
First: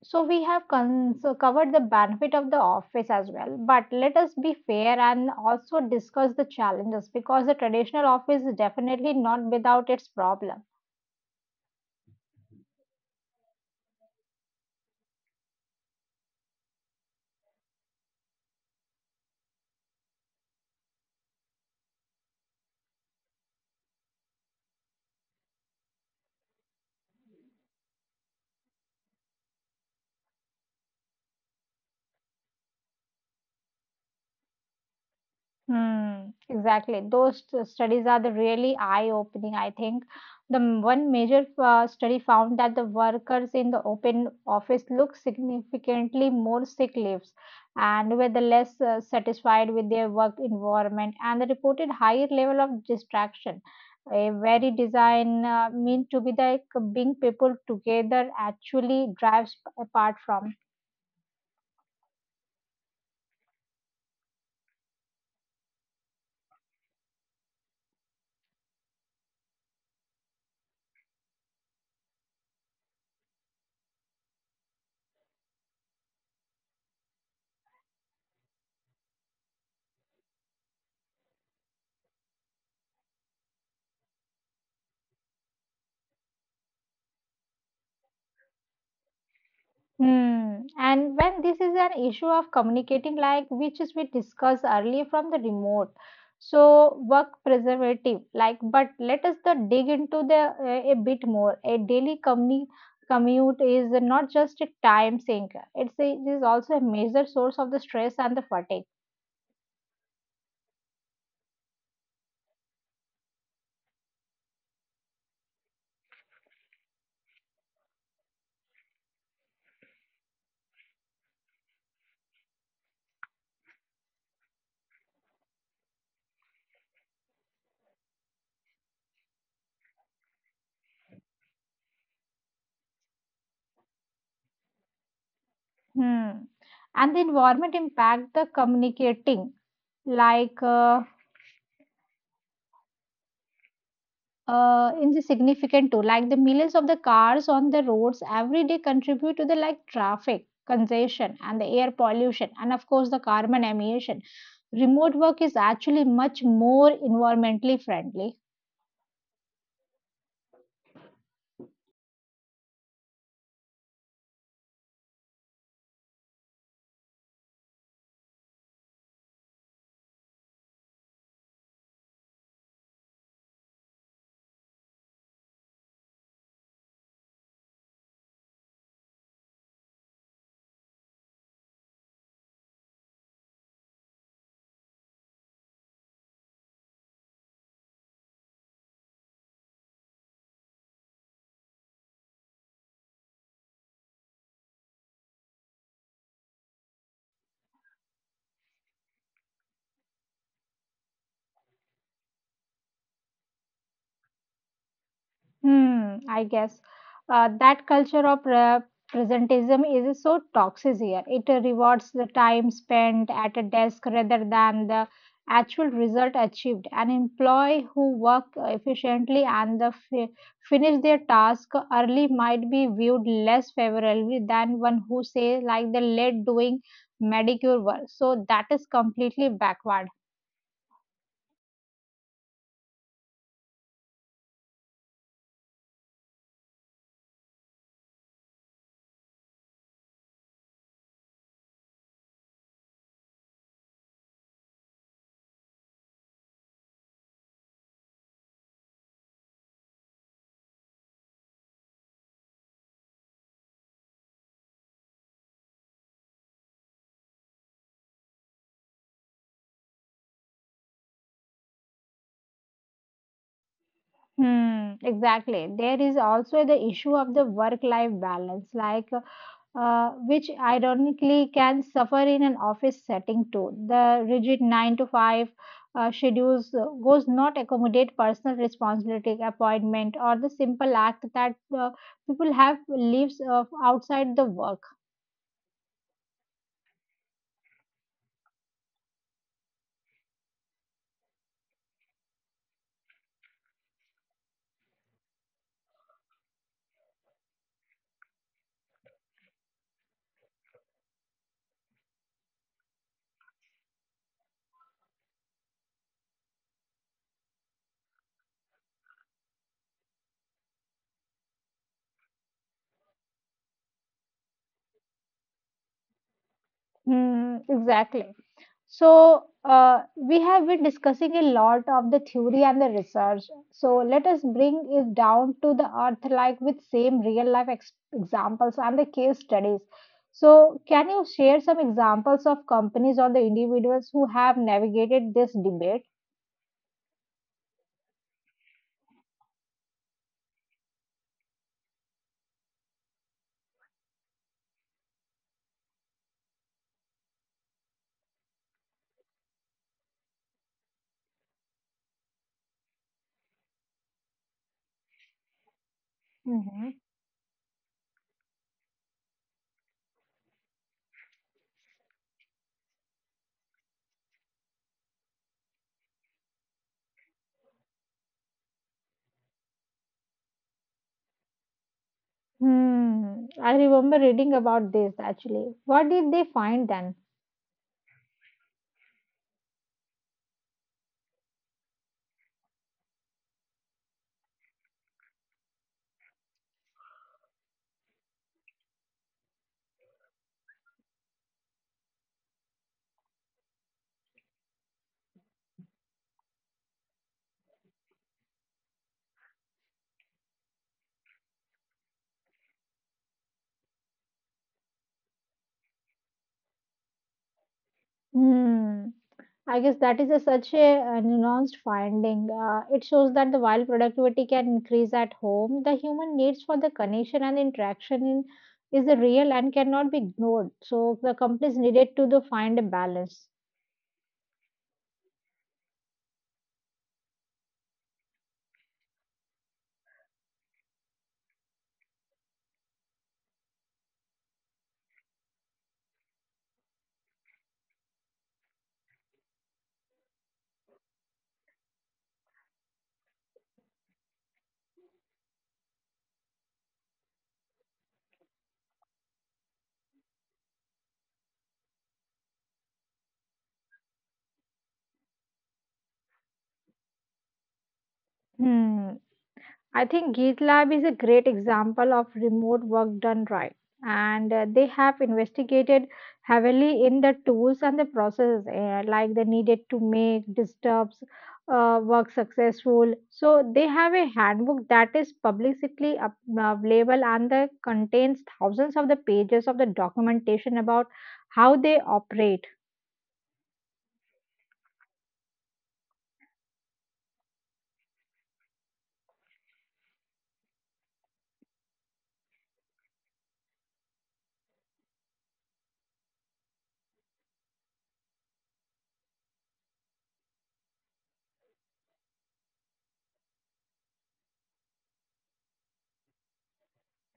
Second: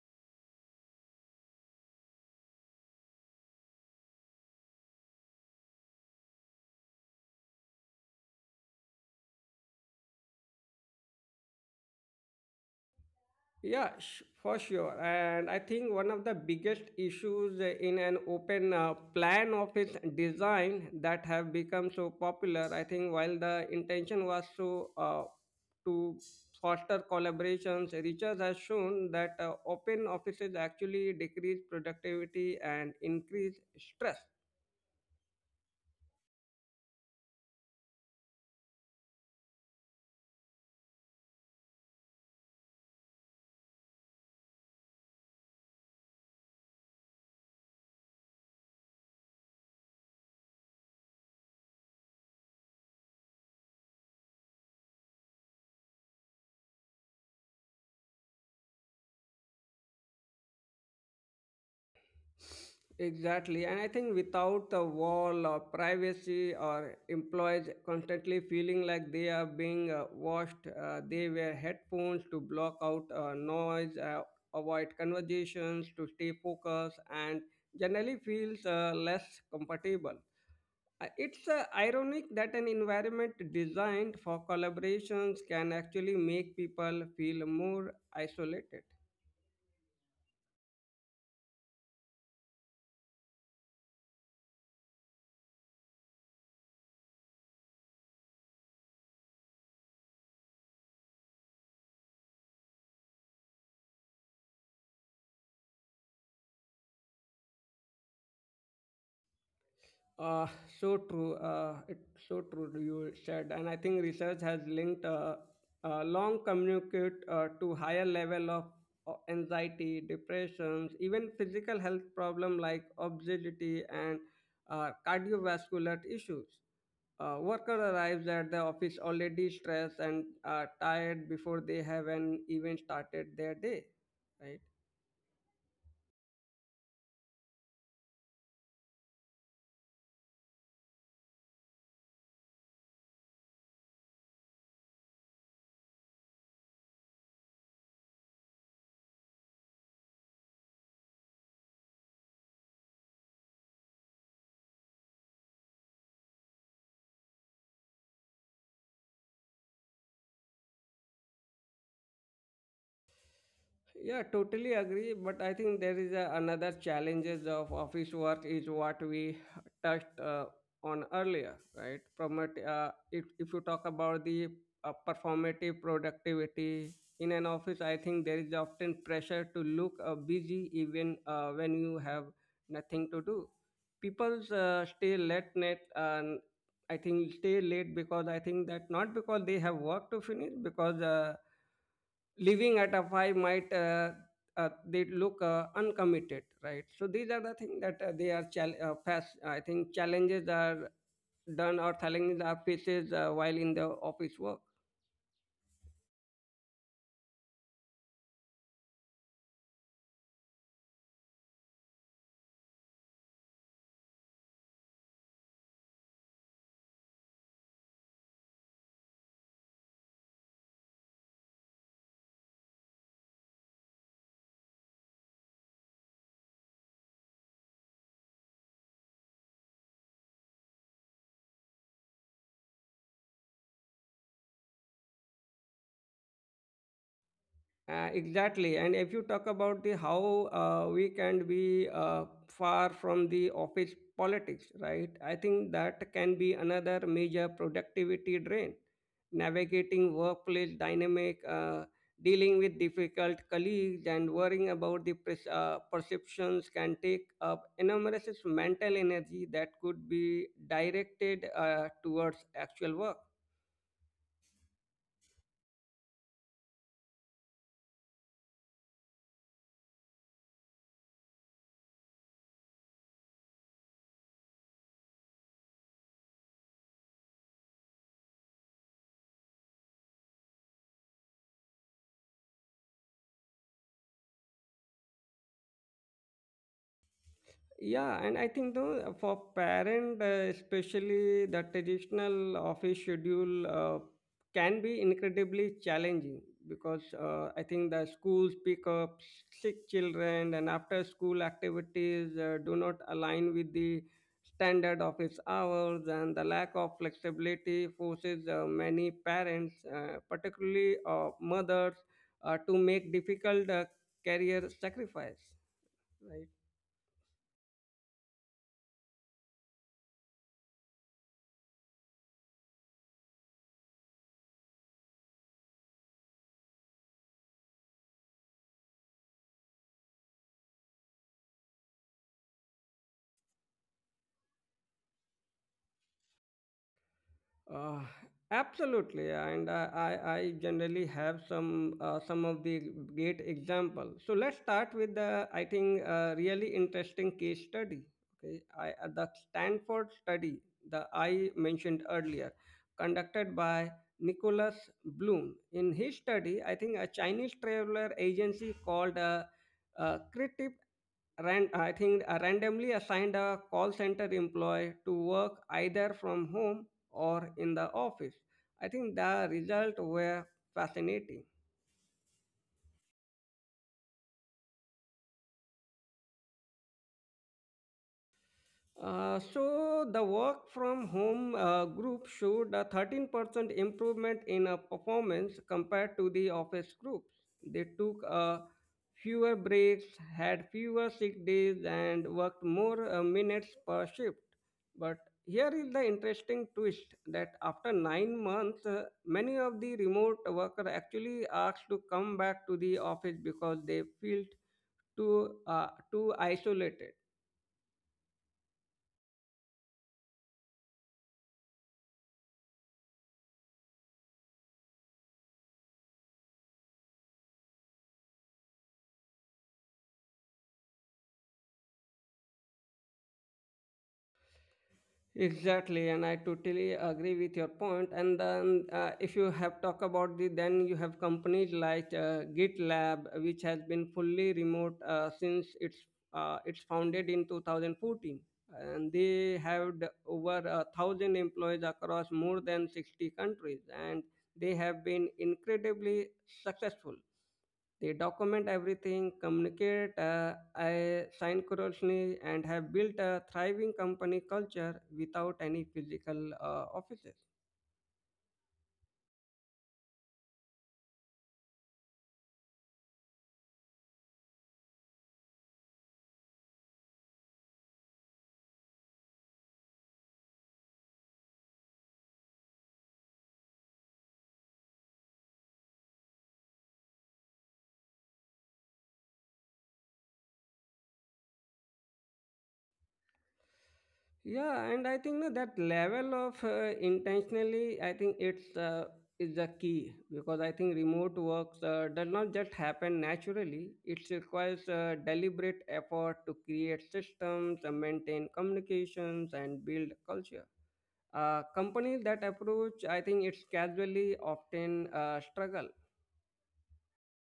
So, we have con- so covered the benefit of the office as well. But let us be fair and also discuss the challenges because the traditional office is definitely not without its problem. Yeah, sh- for sure. And I think one of the biggest issues in an open uh, plan office design that have become so popular, I think while the intention was so uh, to foster collaborations, research has shown that uh, open offices actually decrease productivity and increase stress. Hmm, exactly. Those t- studies are the really eye-opening, I think. The m- one major uh, study found that the workers in the open office look significantly more sick leaves and were the less uh, satisfied with their work environment and the reported higher level of distraction. A very design uh, meant to be like being people together actually drives apart from. Exactly. And I think without a wall or privacy or employees constantly feeling like they are being uh, watched, uh, they wear headphones to block out uh, noise, uh, avoid conversations to stay focused, and generally feels uh, less compatible. Uh, It's uh, ironic that an environment designed for collaborations can actually make people feel more isolated. Hmm. And when this is an issue of communicating, like which is we discussed earlier from the remote, so work preservative, like but let us the dig into the uh, a bit more. A daily communi- commute is not just a time sink; it's a, it is also a major source of the stress and the fatigue. Uh, so true. Uh, it's so true you said, and I think research has linked uh, uh, long communicate uh, to higher level of uh, anxiety, depressions, even physical health problem like obesity and uh, cardiovascular issues. Uh, worker arrives at the office already stressed and uh, tired before they have an even started their day, right? Hmm. And the environment impact the communicating, like. Uh, uh, insignificant too. Like the millions of the cars on the roads every day contribute to the like traffic congestion and the air pollution and of course the carbon emission. Remote work is actually much more environmentally friendly. Yeah, totally agree. But I think there is a, another challenges of office work is what we touched uh, on earlier, right? Promote uh, if if you talk about the uh, performative productivity in an office, I think there is often pressure to look uh, busy even uh, when you have nothing to do. People uh, stay late night uh, I think stay late because I think that not because they have work to finish because uh, living at a five might uh, uh, they look uh, uncommitted, right? So these are the things that uh, they are chal- uh, fast. I think challenges are done or challenges are faces uh, while in the office work. Hmm, I guess uh, that culture of uh, presentism is so toxic here. It uh, rewards the time spent at a desk rather than the actual result achieved. An employee who work efficiently and the fi finish their task early might be viewed less favorably than one who say like the late doing manicure work. So that is completely backward. Uh, exactly. And if you talk about the how uh, we can be uh, far from the office politics, right? I think that can be another major productivity drain. Navigating workplace dynamic, uh, dealing with difficult colleagues, and worrying about the pres- uh, perceptions can take up enormous mental energy that could be directed uh, towards actual work. Hmm, exactly. There is also the issue of the work-life balance, like. Uh, which ironically can suffer in an office setting too. The rigid nine to five uh, schedules uh, goes not accommodate personal responsibility, appointment, or the simple act that uh, people have lives uh, outside the work. Yeah, and I think though for parent, uh, especially the traditional office schedule uh, can be incredibly challenging because uh, I think the schools pick up sick children and after school activities uh, do not align with the standard office hours, and the lack of flexibility forces uh, many parents, uh, particularly uh, mothers, uh, to make difficult uh, career sacrifice, right? Hmm, exactly. So, uh, we have been discussing a lot of the theory and the research. So, let us bring it down to the earth, like with same real life ex- examples and the case studies. So, can you share some examples of companies or the individuals who have navigated this debate? Uh, Absolutely, and I, I, I generally have some uh, some of the great examples. So let's start with the I think uh, really interesting case study. Okay, I, uh, the Stanford study that I mentioned earlier, conducted by Nicholas Bloom. In his study, I think Hmm. a Chinese traveler agency called uh, uh, ran, I think uh, randomly assigned a call center employee to work either from home or in the office. I think the results were fascinating. Hmm, I remember reading about this actually. What did they find then? Uh, so the work from home uh, group showed a thirteen percent improvement in uh, performance compared to the office groups. They took uh, fewer breaks, had fewer sick days, and worked more uh, minutes per shift. But here is the interesting twist that after nine months, uh, many of the remote workers actually asked to come back to the office because they felt too, uh, too isolated. Hmm. I guess that is a such a, uh nuanced finding. Uh, it shows that the while productivity can increase at home, the human needs for the connection and interaction in, is the real and cannot be ignored. So the companies needed to the find a balance. Exactly, and I totally agree with your point. And then, uh, if you have talk about the, then you have companies like uh, GitLab, which has been fully remote uh, since its uh, it's founded in two thousand fourteen, and they have d- over a thousand employees across more than sixty countries, and they have been incredibly successful. They document everything, communicate uh, uh, synchronously, and have built a thriving company culture without any physical uh, offices. Hmm. I think GitLab is a great example of remote work done right. And uh, they have investigated heavily in the tools and the processes, uh, like they needed to make disturbs uh, work successful. So they have a handbook that is publicly up- uh, available and that contains thousands of the pages of the documentation about how they operate. Yeah, and I think that that level of uh, intentionally, I think it's uh, is the key because I think remote work uh, does not just happen naturally. It requires uh, deliberate effort to create systems, uh, maintain communications, and build culture. Uh, companies that approach I think it's casually often uh, struggle.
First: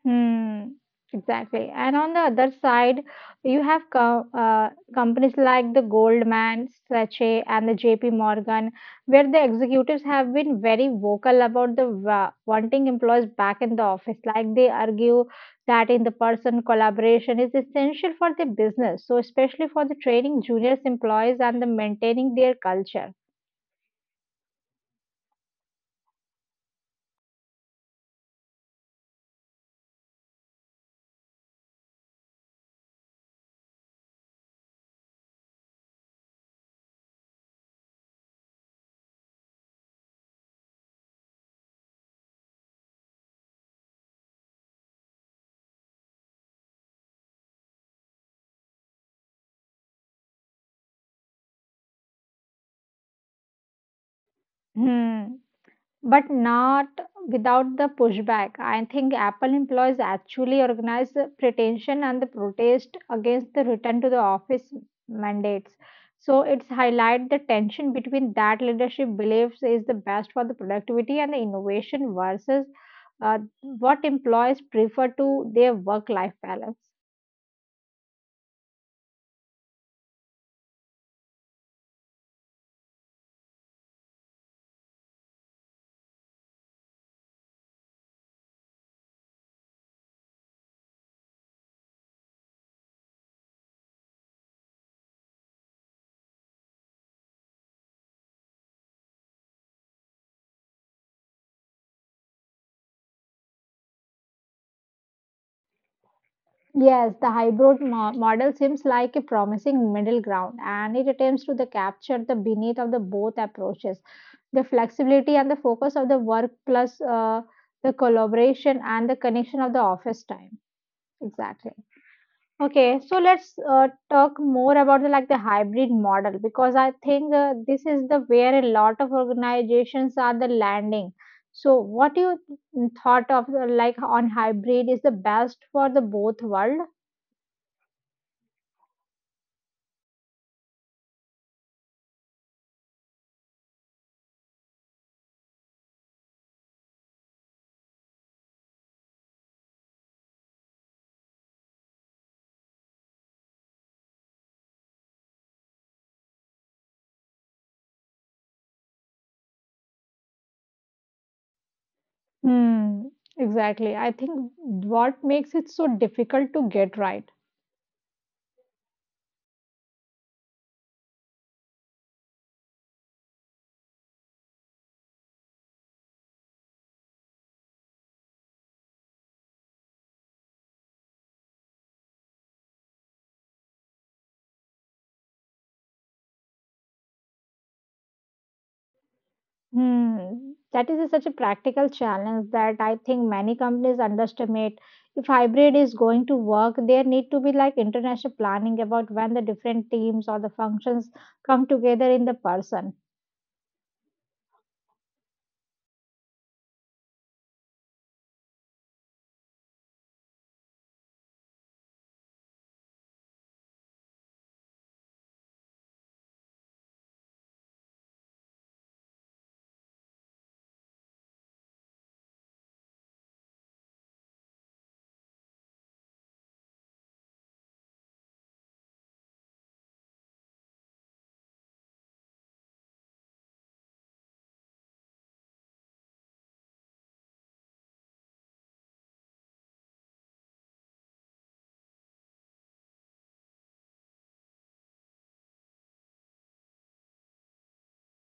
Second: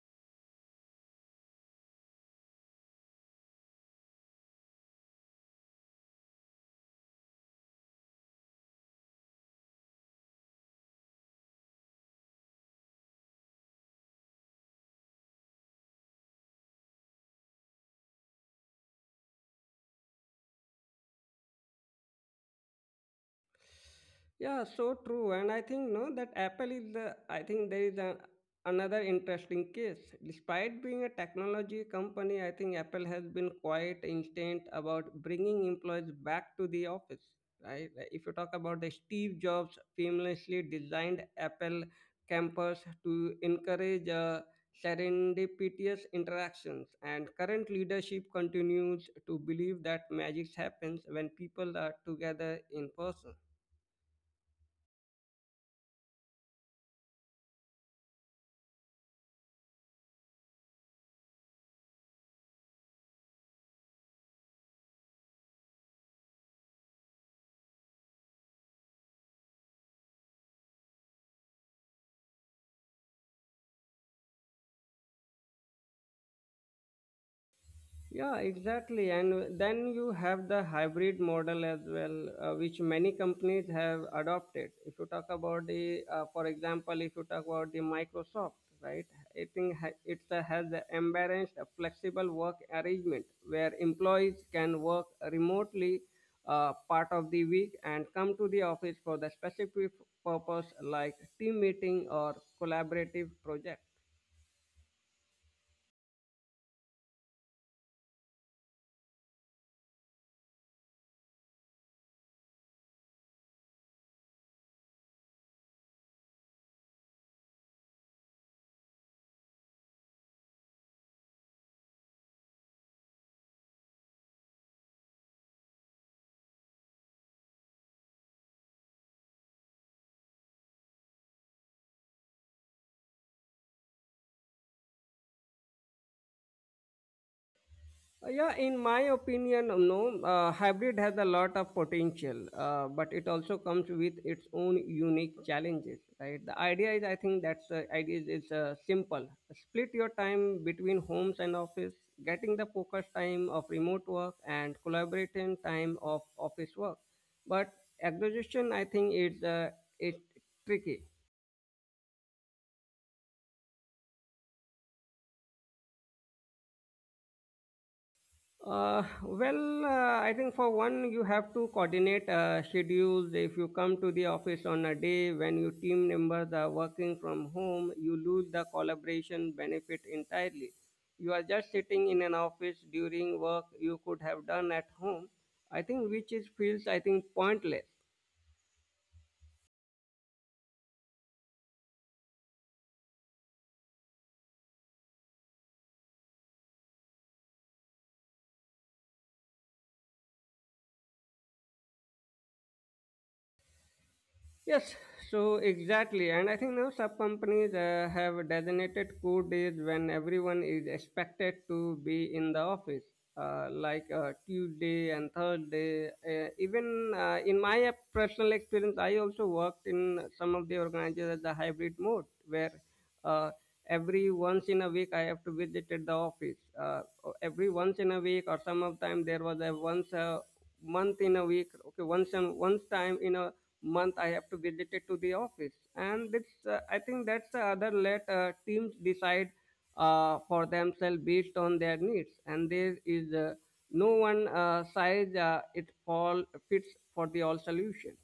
Hmm, exactly. And on the other side, you have co uh, companies like the Goldman Sachs and the J P Morgan, where the executives have been very vocal about the wa- wanting employees back in the office. Like they argue that in the person collaboration is essential for the business, so especially for the training juniors employees and the maintaining their culture. Yeah, so true. And I think no, that Apple is the I think there is a, another interesting case. Despite being a technology company, I think Apple has been quite instant about bringing employees back to the office. Right? Like, if you talk about the Steve Jobs famously designed Apple campus to encourage uh, serendipitous interactions, and current leadership continues to believe that magic happens when people are together in person. Hmm, but not without the pushback. I think Apple employees actually organized the pretension and the protest against the return to the office mandates. So it's highlight the tension between that leadership believes is the best for the productivity and the innovation versus uh, what employees prefer to their work-life balance. Yeah, exactly. And then you have the hybrid model as well, uh, which many companies have adopted. If you talk about the, uh, for example, if you talk about the Microsoft, right? I think ha- it uh, has embraced a flexible work arrangement where employees can work remotely uh, part of the week and come to the office for the specific purpose like team meeting or collaborative project. Yes, the hybrid mo- model seems like a promising middle ground and it attempts to the capture the beneath of the both approaches, the flexibility and the focus of the work plus uh, the collaboration and the connection of the office time. Exactly. Okay, so let's uh, talk more about the like the hybrid model because I think uh, this is the where a lot of organizations are the landing. So what you thought of uh, like on hybrid is the best for the both world? Uh, Yeah, in my opinion, um, no, uh, hybrid has a lot of potential, uh, but it also comes with its own unique challenges, right? The idea is, I think that's the idea is, is uh, simple. Split your time between homes and office, getting the focus time of remote work and collaborating time of office work. But exhaustion, I think, is uh, it's tricky. Hmm, exactly. I think what makes it so difficult to get right. Uh, well, uh, I think for one, you have to coordinate uh, schedules. If you come to the office on a day when your team members are working from home, you lose the collaboration benefit entirely. You are just sitting in an office during work you could have done at home. I think which is feels I think pointless. Hmm, that is such a practical challenge that I think many companies underestimate. If hybrid is going to work, there need to be like international planning about when the different teams or the functions come together in the person. Yes, so exactly. And I think now some companies uh, have designated core days when everyone is expected to be in the office, uh, like uh, Tuesday and Thursday. Uh, even uh, in my personal experience, I also worked in some of the organizations at the hybrid mode where uh, every once in a week I have to visit at the office. Uh, every once in a week or some of time there was a once a month in a week, okay, once and once time in a month I have to visit it to the office. And this uh, I think that's the other, let uh, teams decide uh, for themselves based on their needs. And there is uh, no one uh, size uh, it all fits for the all solutions.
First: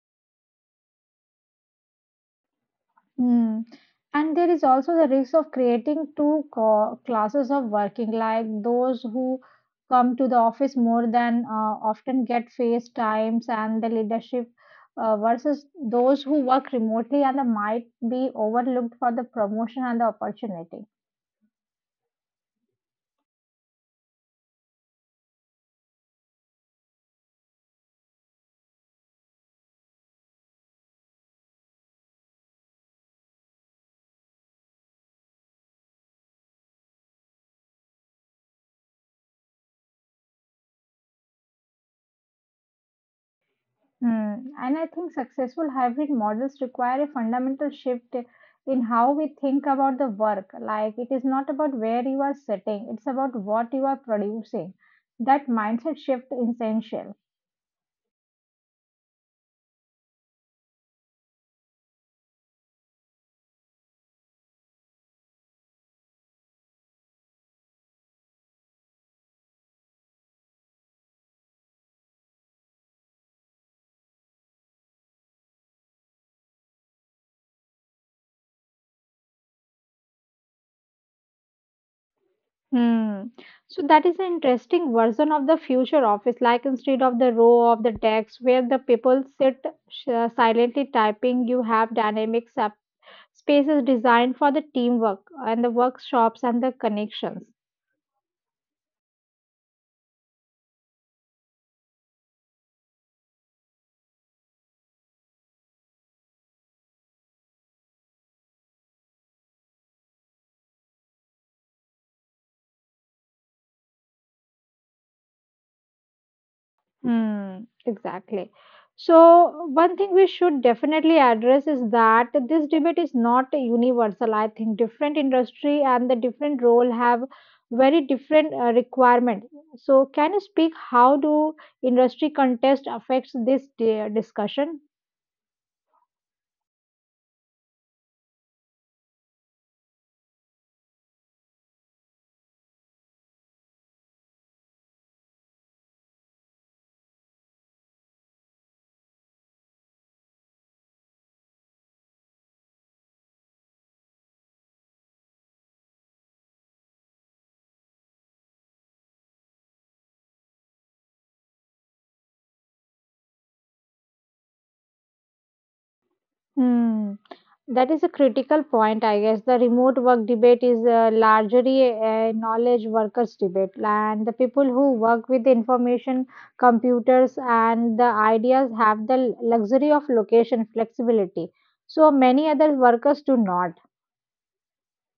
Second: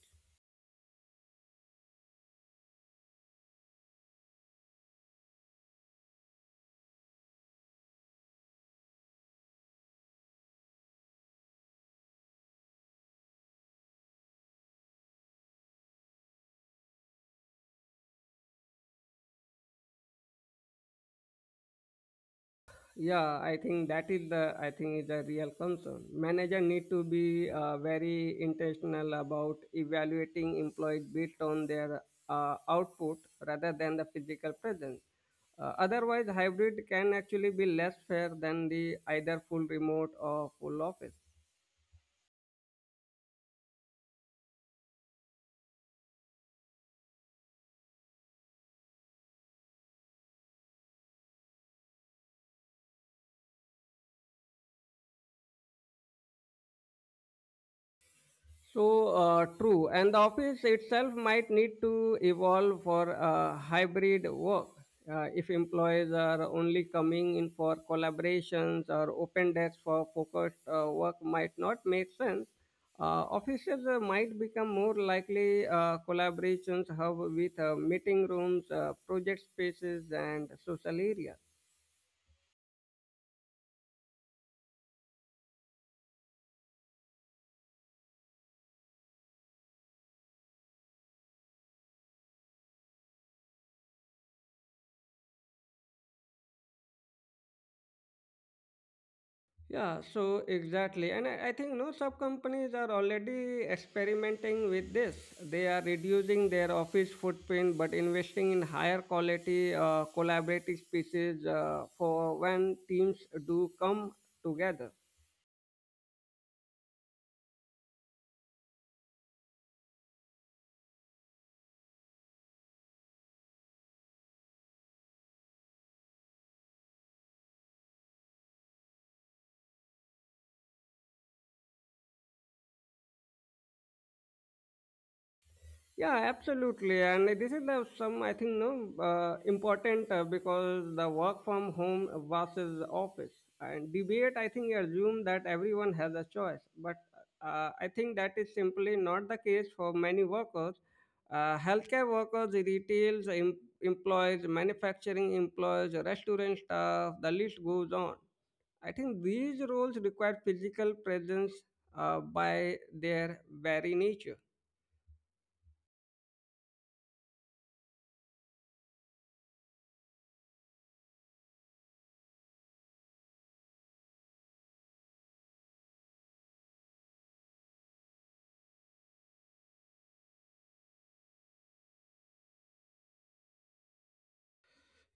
Mm. And there is also the risk of creating two co- classes of working, like those who come to the office more than uh, often get face times and the leadership uh, versus those who work remotely and they might be overlooked for the promotion and the opportunity. Yeah, I think that is the I think is the real concern. Manager need to be uh, very intentional about evaluating employees based on their uh, output rather than the physical presence. Uh, otherwise, hybrid can actually be less fair than the either full remote or full office. Hmm. And I think successful hybrid models require a fundamental shift in how we think about the work. Like, it is not about where you are sitting, it's about what you are producing. That mindset shift is essential. So uh, true, and the office itself might need to evolve for uh, hybrid work. Uh, if employees are only coming in for collaborations or open desks for focused uh, work, might not make sense. Uh, offices uh, might become more likely uh, collaborations hub with uh, meeting rooms, uh, project spaces, and social areas. Hmm. So that is an interesting version of the future office, like instead of the row of the desks where the people sit sh- uh, silently typing, you have dynamic sub- spaces designed for the teamwork and the workshops and the connections. Yeah, so exactly. And I, I think no sub companies are already experimenting with this. They are reducing their office footprint but investing in higher quality uh, collaborative spaces uh, for when teams do come together. Hmm, exactly. So, one thing we should definitely address is that this debate is not universal. I think different industry and the different role have very different uh, requirement. So, can you speak how do industry contest affects this di- discussion? Yeah, absolutely. And this is the some I think no uh, important uh, because the work from home versus office and debate. I think assume that everyone has a choice, but uh, I think that is simply not the case for many workers. Uh, healthcare workers, retails em- employees, manufacturing employees, restaurant staff. The list goes on. I think these roles require physical presence uh, by their very nature. Hmm. That is a critical point, I guess. The remote work debate is uh, largely a knowledge workers debate, and the people who work with the information, computers, and the ideas have the luxury of location flexibility. So many other workers do not.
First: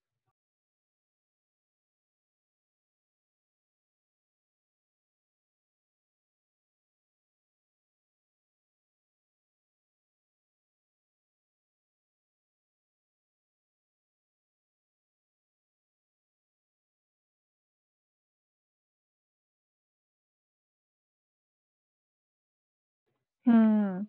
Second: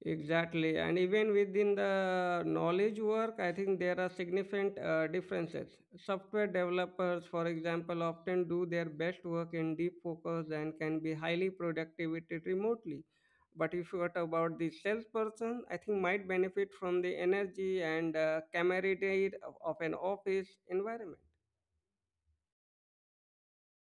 Exactly, and even within the knowledge work, I think there are significant uh, differences. Software developers, for example, often do their best work in deep focus and can be highly productivity remotely. But if you are about the salesperson, I think might benefit from the energy and uh, camaraderie of of an office environment. Hmm.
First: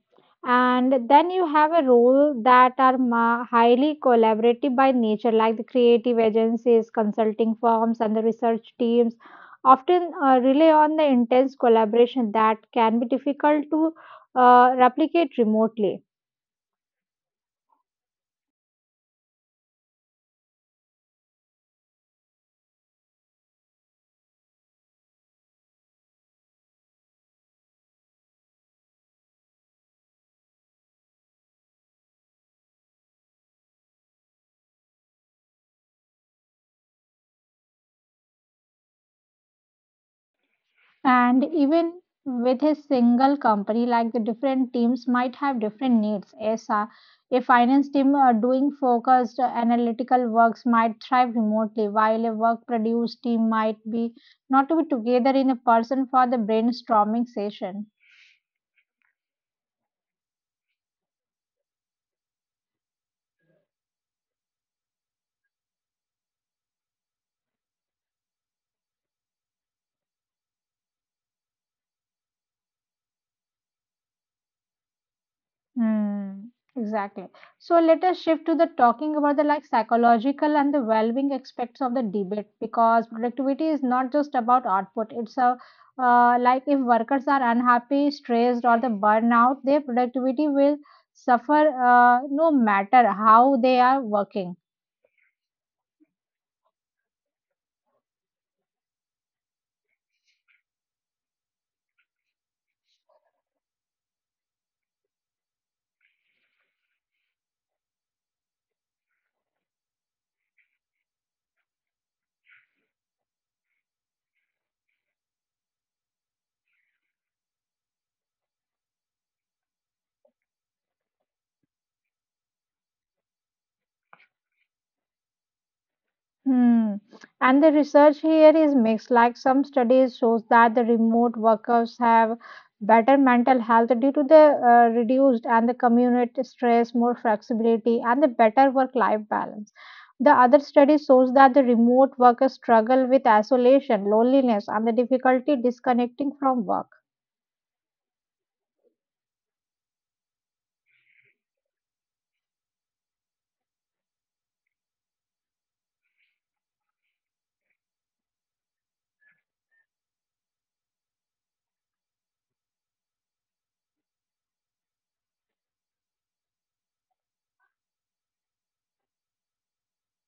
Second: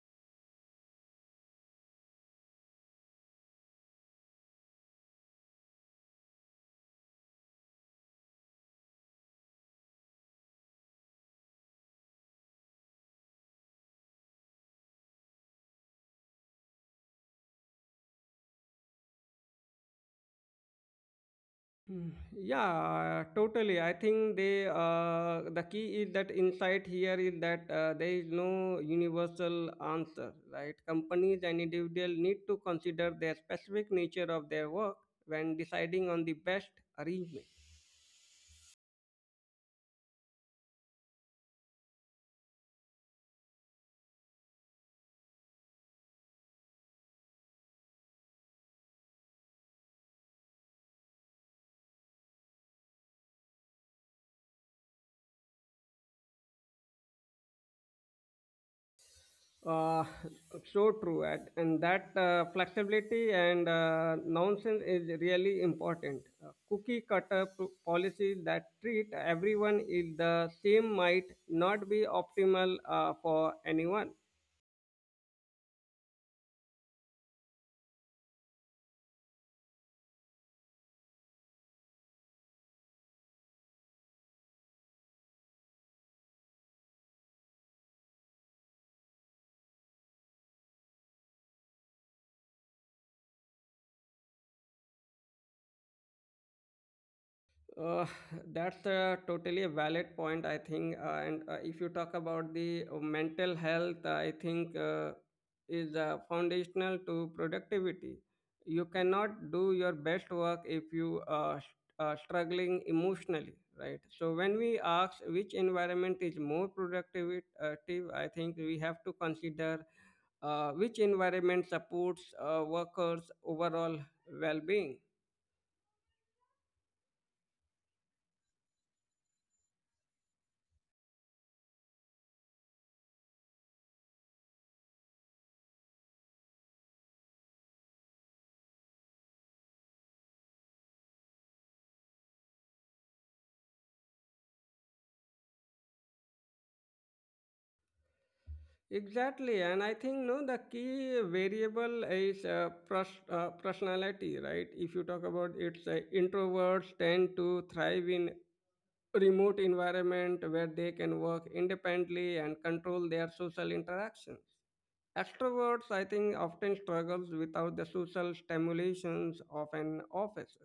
And then you have a role that are ma- highly collaborative by nature, like the creative agencies, consulting firms, and the research teams often uh, rely on the intense collaboration that can be difficult to uh, replicate remotely. Mm, yeah, totally. I think they uh, the key is that insight here is that uh, there is no universal answer, right? Companies and individuals need to consider their specific nature of their work when deciding on the best arrangement. And even with his single company, like the different teams might have different needs. Yes, uh, a finance team uh, doing focused uh, analytical works might thrive remotely, while a work produced team might be not to be together in a person for the brainstorming session. Uh, so true, and, and that uh, flexibility and uh, nonsense is really important. Uh, cookie cutter p- policies that treat everyone is the same might not be optimal uh, for anyone. Hmm, exactly. So let us shift to the talking about the like psychological and the well-being aspects of the debate because productivity is not just about output. It's a uh, like if workers are unhappy, stressed, or the burnout, their productivity will suffer uh, no matter how they are working. Uh, that's uh, totally a valid point, I think. Uh, and uh, if you talk about the uh, mental health, I think uh, is uh, foundational to productivity. You cannot do your best work if you are st- uh, struggling emotionally, right? So when we ask which environment is more productive, uh, tive, I think we have to consider uh, which environment supports uh, workers' overall well-being. Hmm. And the research here is mixed. Like some studies shows that the remote workers have better mental health due to the uh, reduced and the community stress, more flexibility, and the better work-life balance. The other study shows that the remote workers struggle with isolation, loneliness, and the difficulty disconnecting from work. Exactly, and I think no, the key variable is uh, pers- uh, personality, right? If you talk about it's uh, introverts tend to thrive in remote environment where they can work independently and control their social interactions. Extroverts, I think, often struggles without the social stimulations of an office.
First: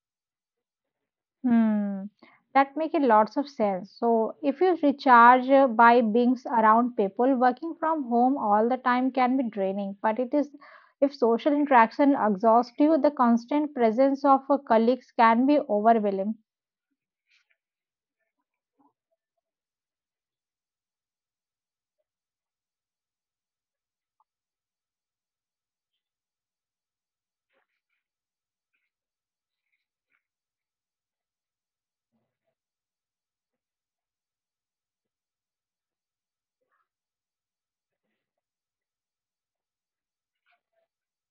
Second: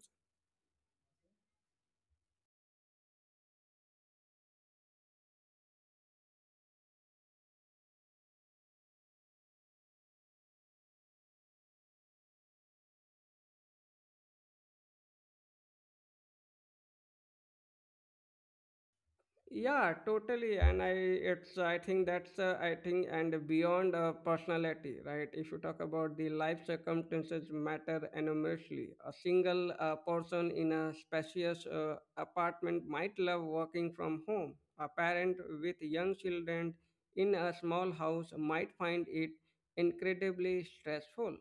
Hmm, that make a lots of sense. So if you recharge uh, by being around people, working from home all the time can be draining. But it is, if social interaction exhausts you, the constant presence of uh, colleagues can be overwhelming. Yeah, totally. And I, it's, I think that's, uh, I think, and beyond uh, personality, right? If you talk about the life circumstances matter enormously. A single uh, person in a spacious uh, apartment might love working from home. A parent with young children in a small house might find it incredibly stressful.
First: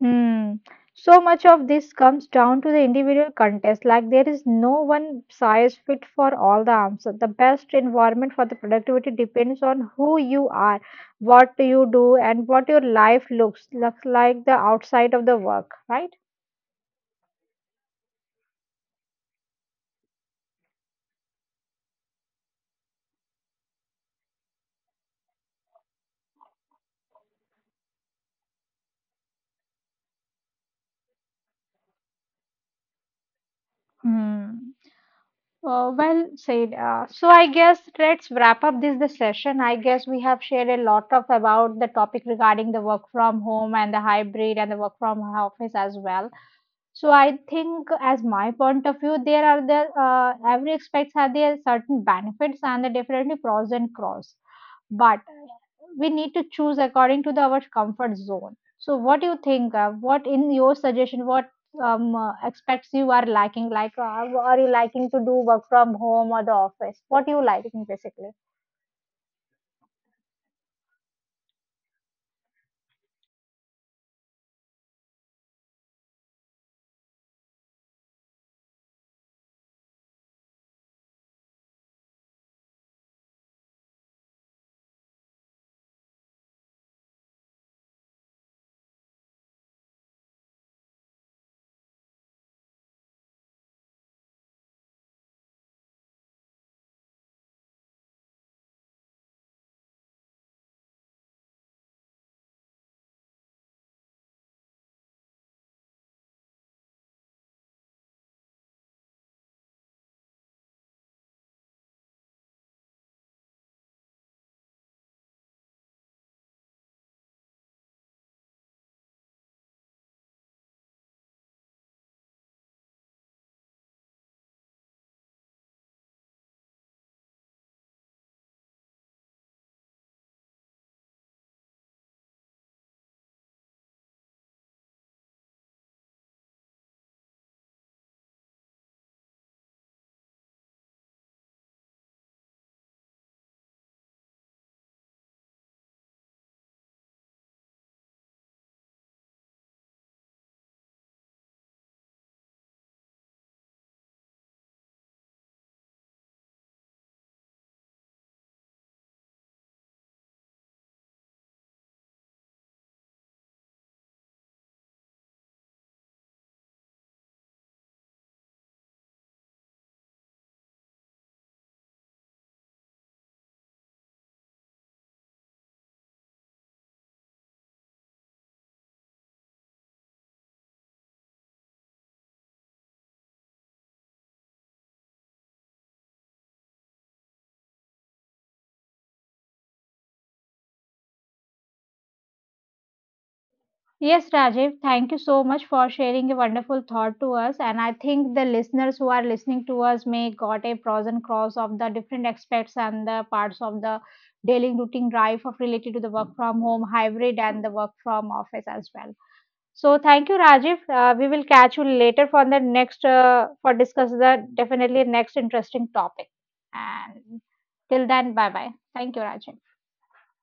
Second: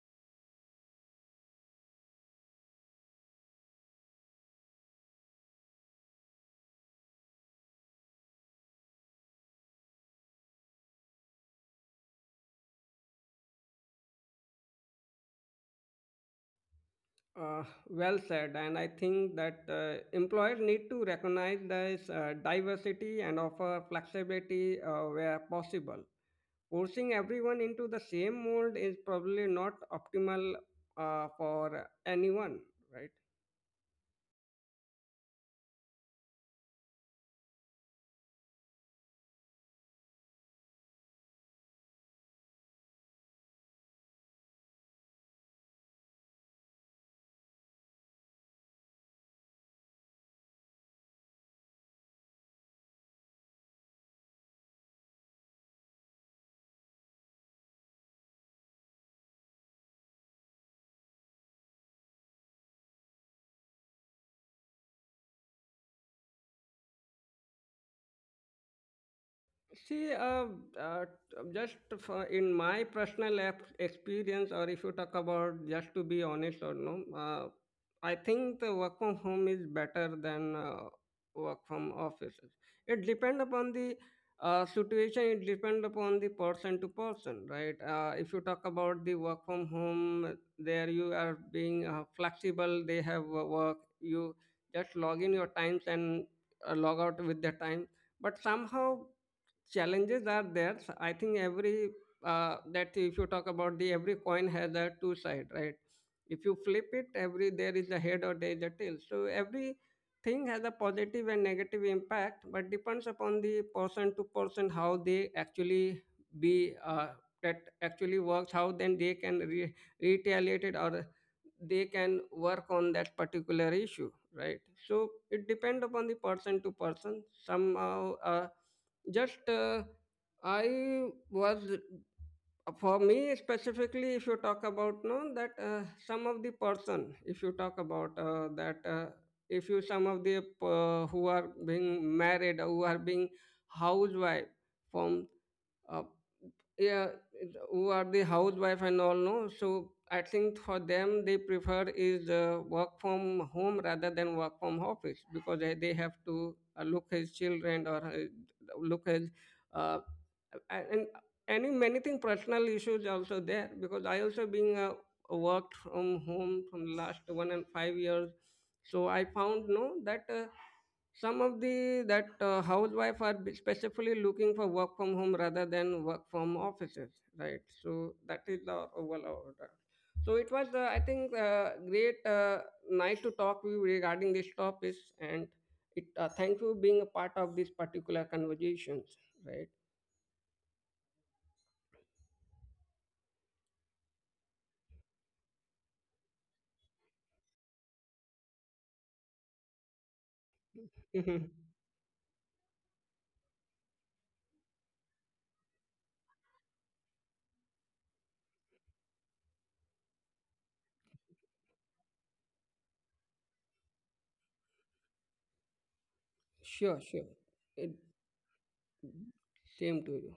Hmm. So much of this comes down to the individual contest. Like there is no one size fit for all the answers. The best environment for the productivity depends on who you are, what you do, and what your life looks looks like the outside of the work, right? Uh, well said, and I think that uh, employers need to recognize this uh, diversity and offer flexibility uh, where possible. Forcing everyone into the same mold is probably not optimal uh, for anyone, right? Hmm. Uh, well said. Uh, so I guess let's wrap up this the session. I guess we have shared a lot of about the topic regarding the work from home and the hybrid and the work from office as well. So I think, as my point of view, there are the uh, every aspects have there certain benefits and the definitely pros and cons. But we need to choose according to the, our comfort zone. So what do you think? Uh, what in your suggestion? What um, uh, aspects you are liking? Like, uh, are you liking to do work from home or the office? What you liking basically? See, uh, uh, just for in my personal ep- experience, or if you talk about just to be honest or no, uh, I think the work from home is better than uh, work from offices. It depend upon the uh, situation. It depend upon the person to person, right? Uh, if you talk about the work from home, there you are being uh, flexible. They have uh, work. You just log in your times and uh, log out with the time, but somehow challenges are there. So I think every uh, that if you talk about the every coin has a two side, right? If you flip it, every there is a head or there is a tail. So every thing has a positive and negative impact, but depends upon the person to person how they actually be uh, that actually works, how then they can re- retaliate it or they can work on that particular issue, right? So it depends upon the person to person somehow uh, just, uh, I was for me specifically, if you talk about no, that uh, some of the person, if you talk about uh, that, uh, if you some of the uh, who are being married, who are being housewife from uh, yeah, who are the housewife and all, no? So I think for them, they prefer is uh, work from home rather than work from office, because they, they have to uh, look his children or uh, look his uh, and any many thing personal issues also there, because I also being uh, worked from home from last one and five years. So I found no that uh, some of the that uh, housewife are be- specifically looking for work from home rather than work from offices, right? So that is our overall order. So it was uh, I think uh, great uh, nice to talk with you regarding these topics. And it uh, thank you being a part of this particular conversations, Yes, Rajiv, thank you so much for sharing a wonderful thought to us. And I think the listeners who are listening to us may got a pros and right? cons of the different aspects and the parts of the daily routine life of related to the work from home, hybrid, and the work from office as well. So thank you, Rajiv. Uh, we will catch you later for the next uh, for discuss the definitely next interesting topic. Sure, sure. And It, till then, bye bye. Thank you, Rajiv. Same to you.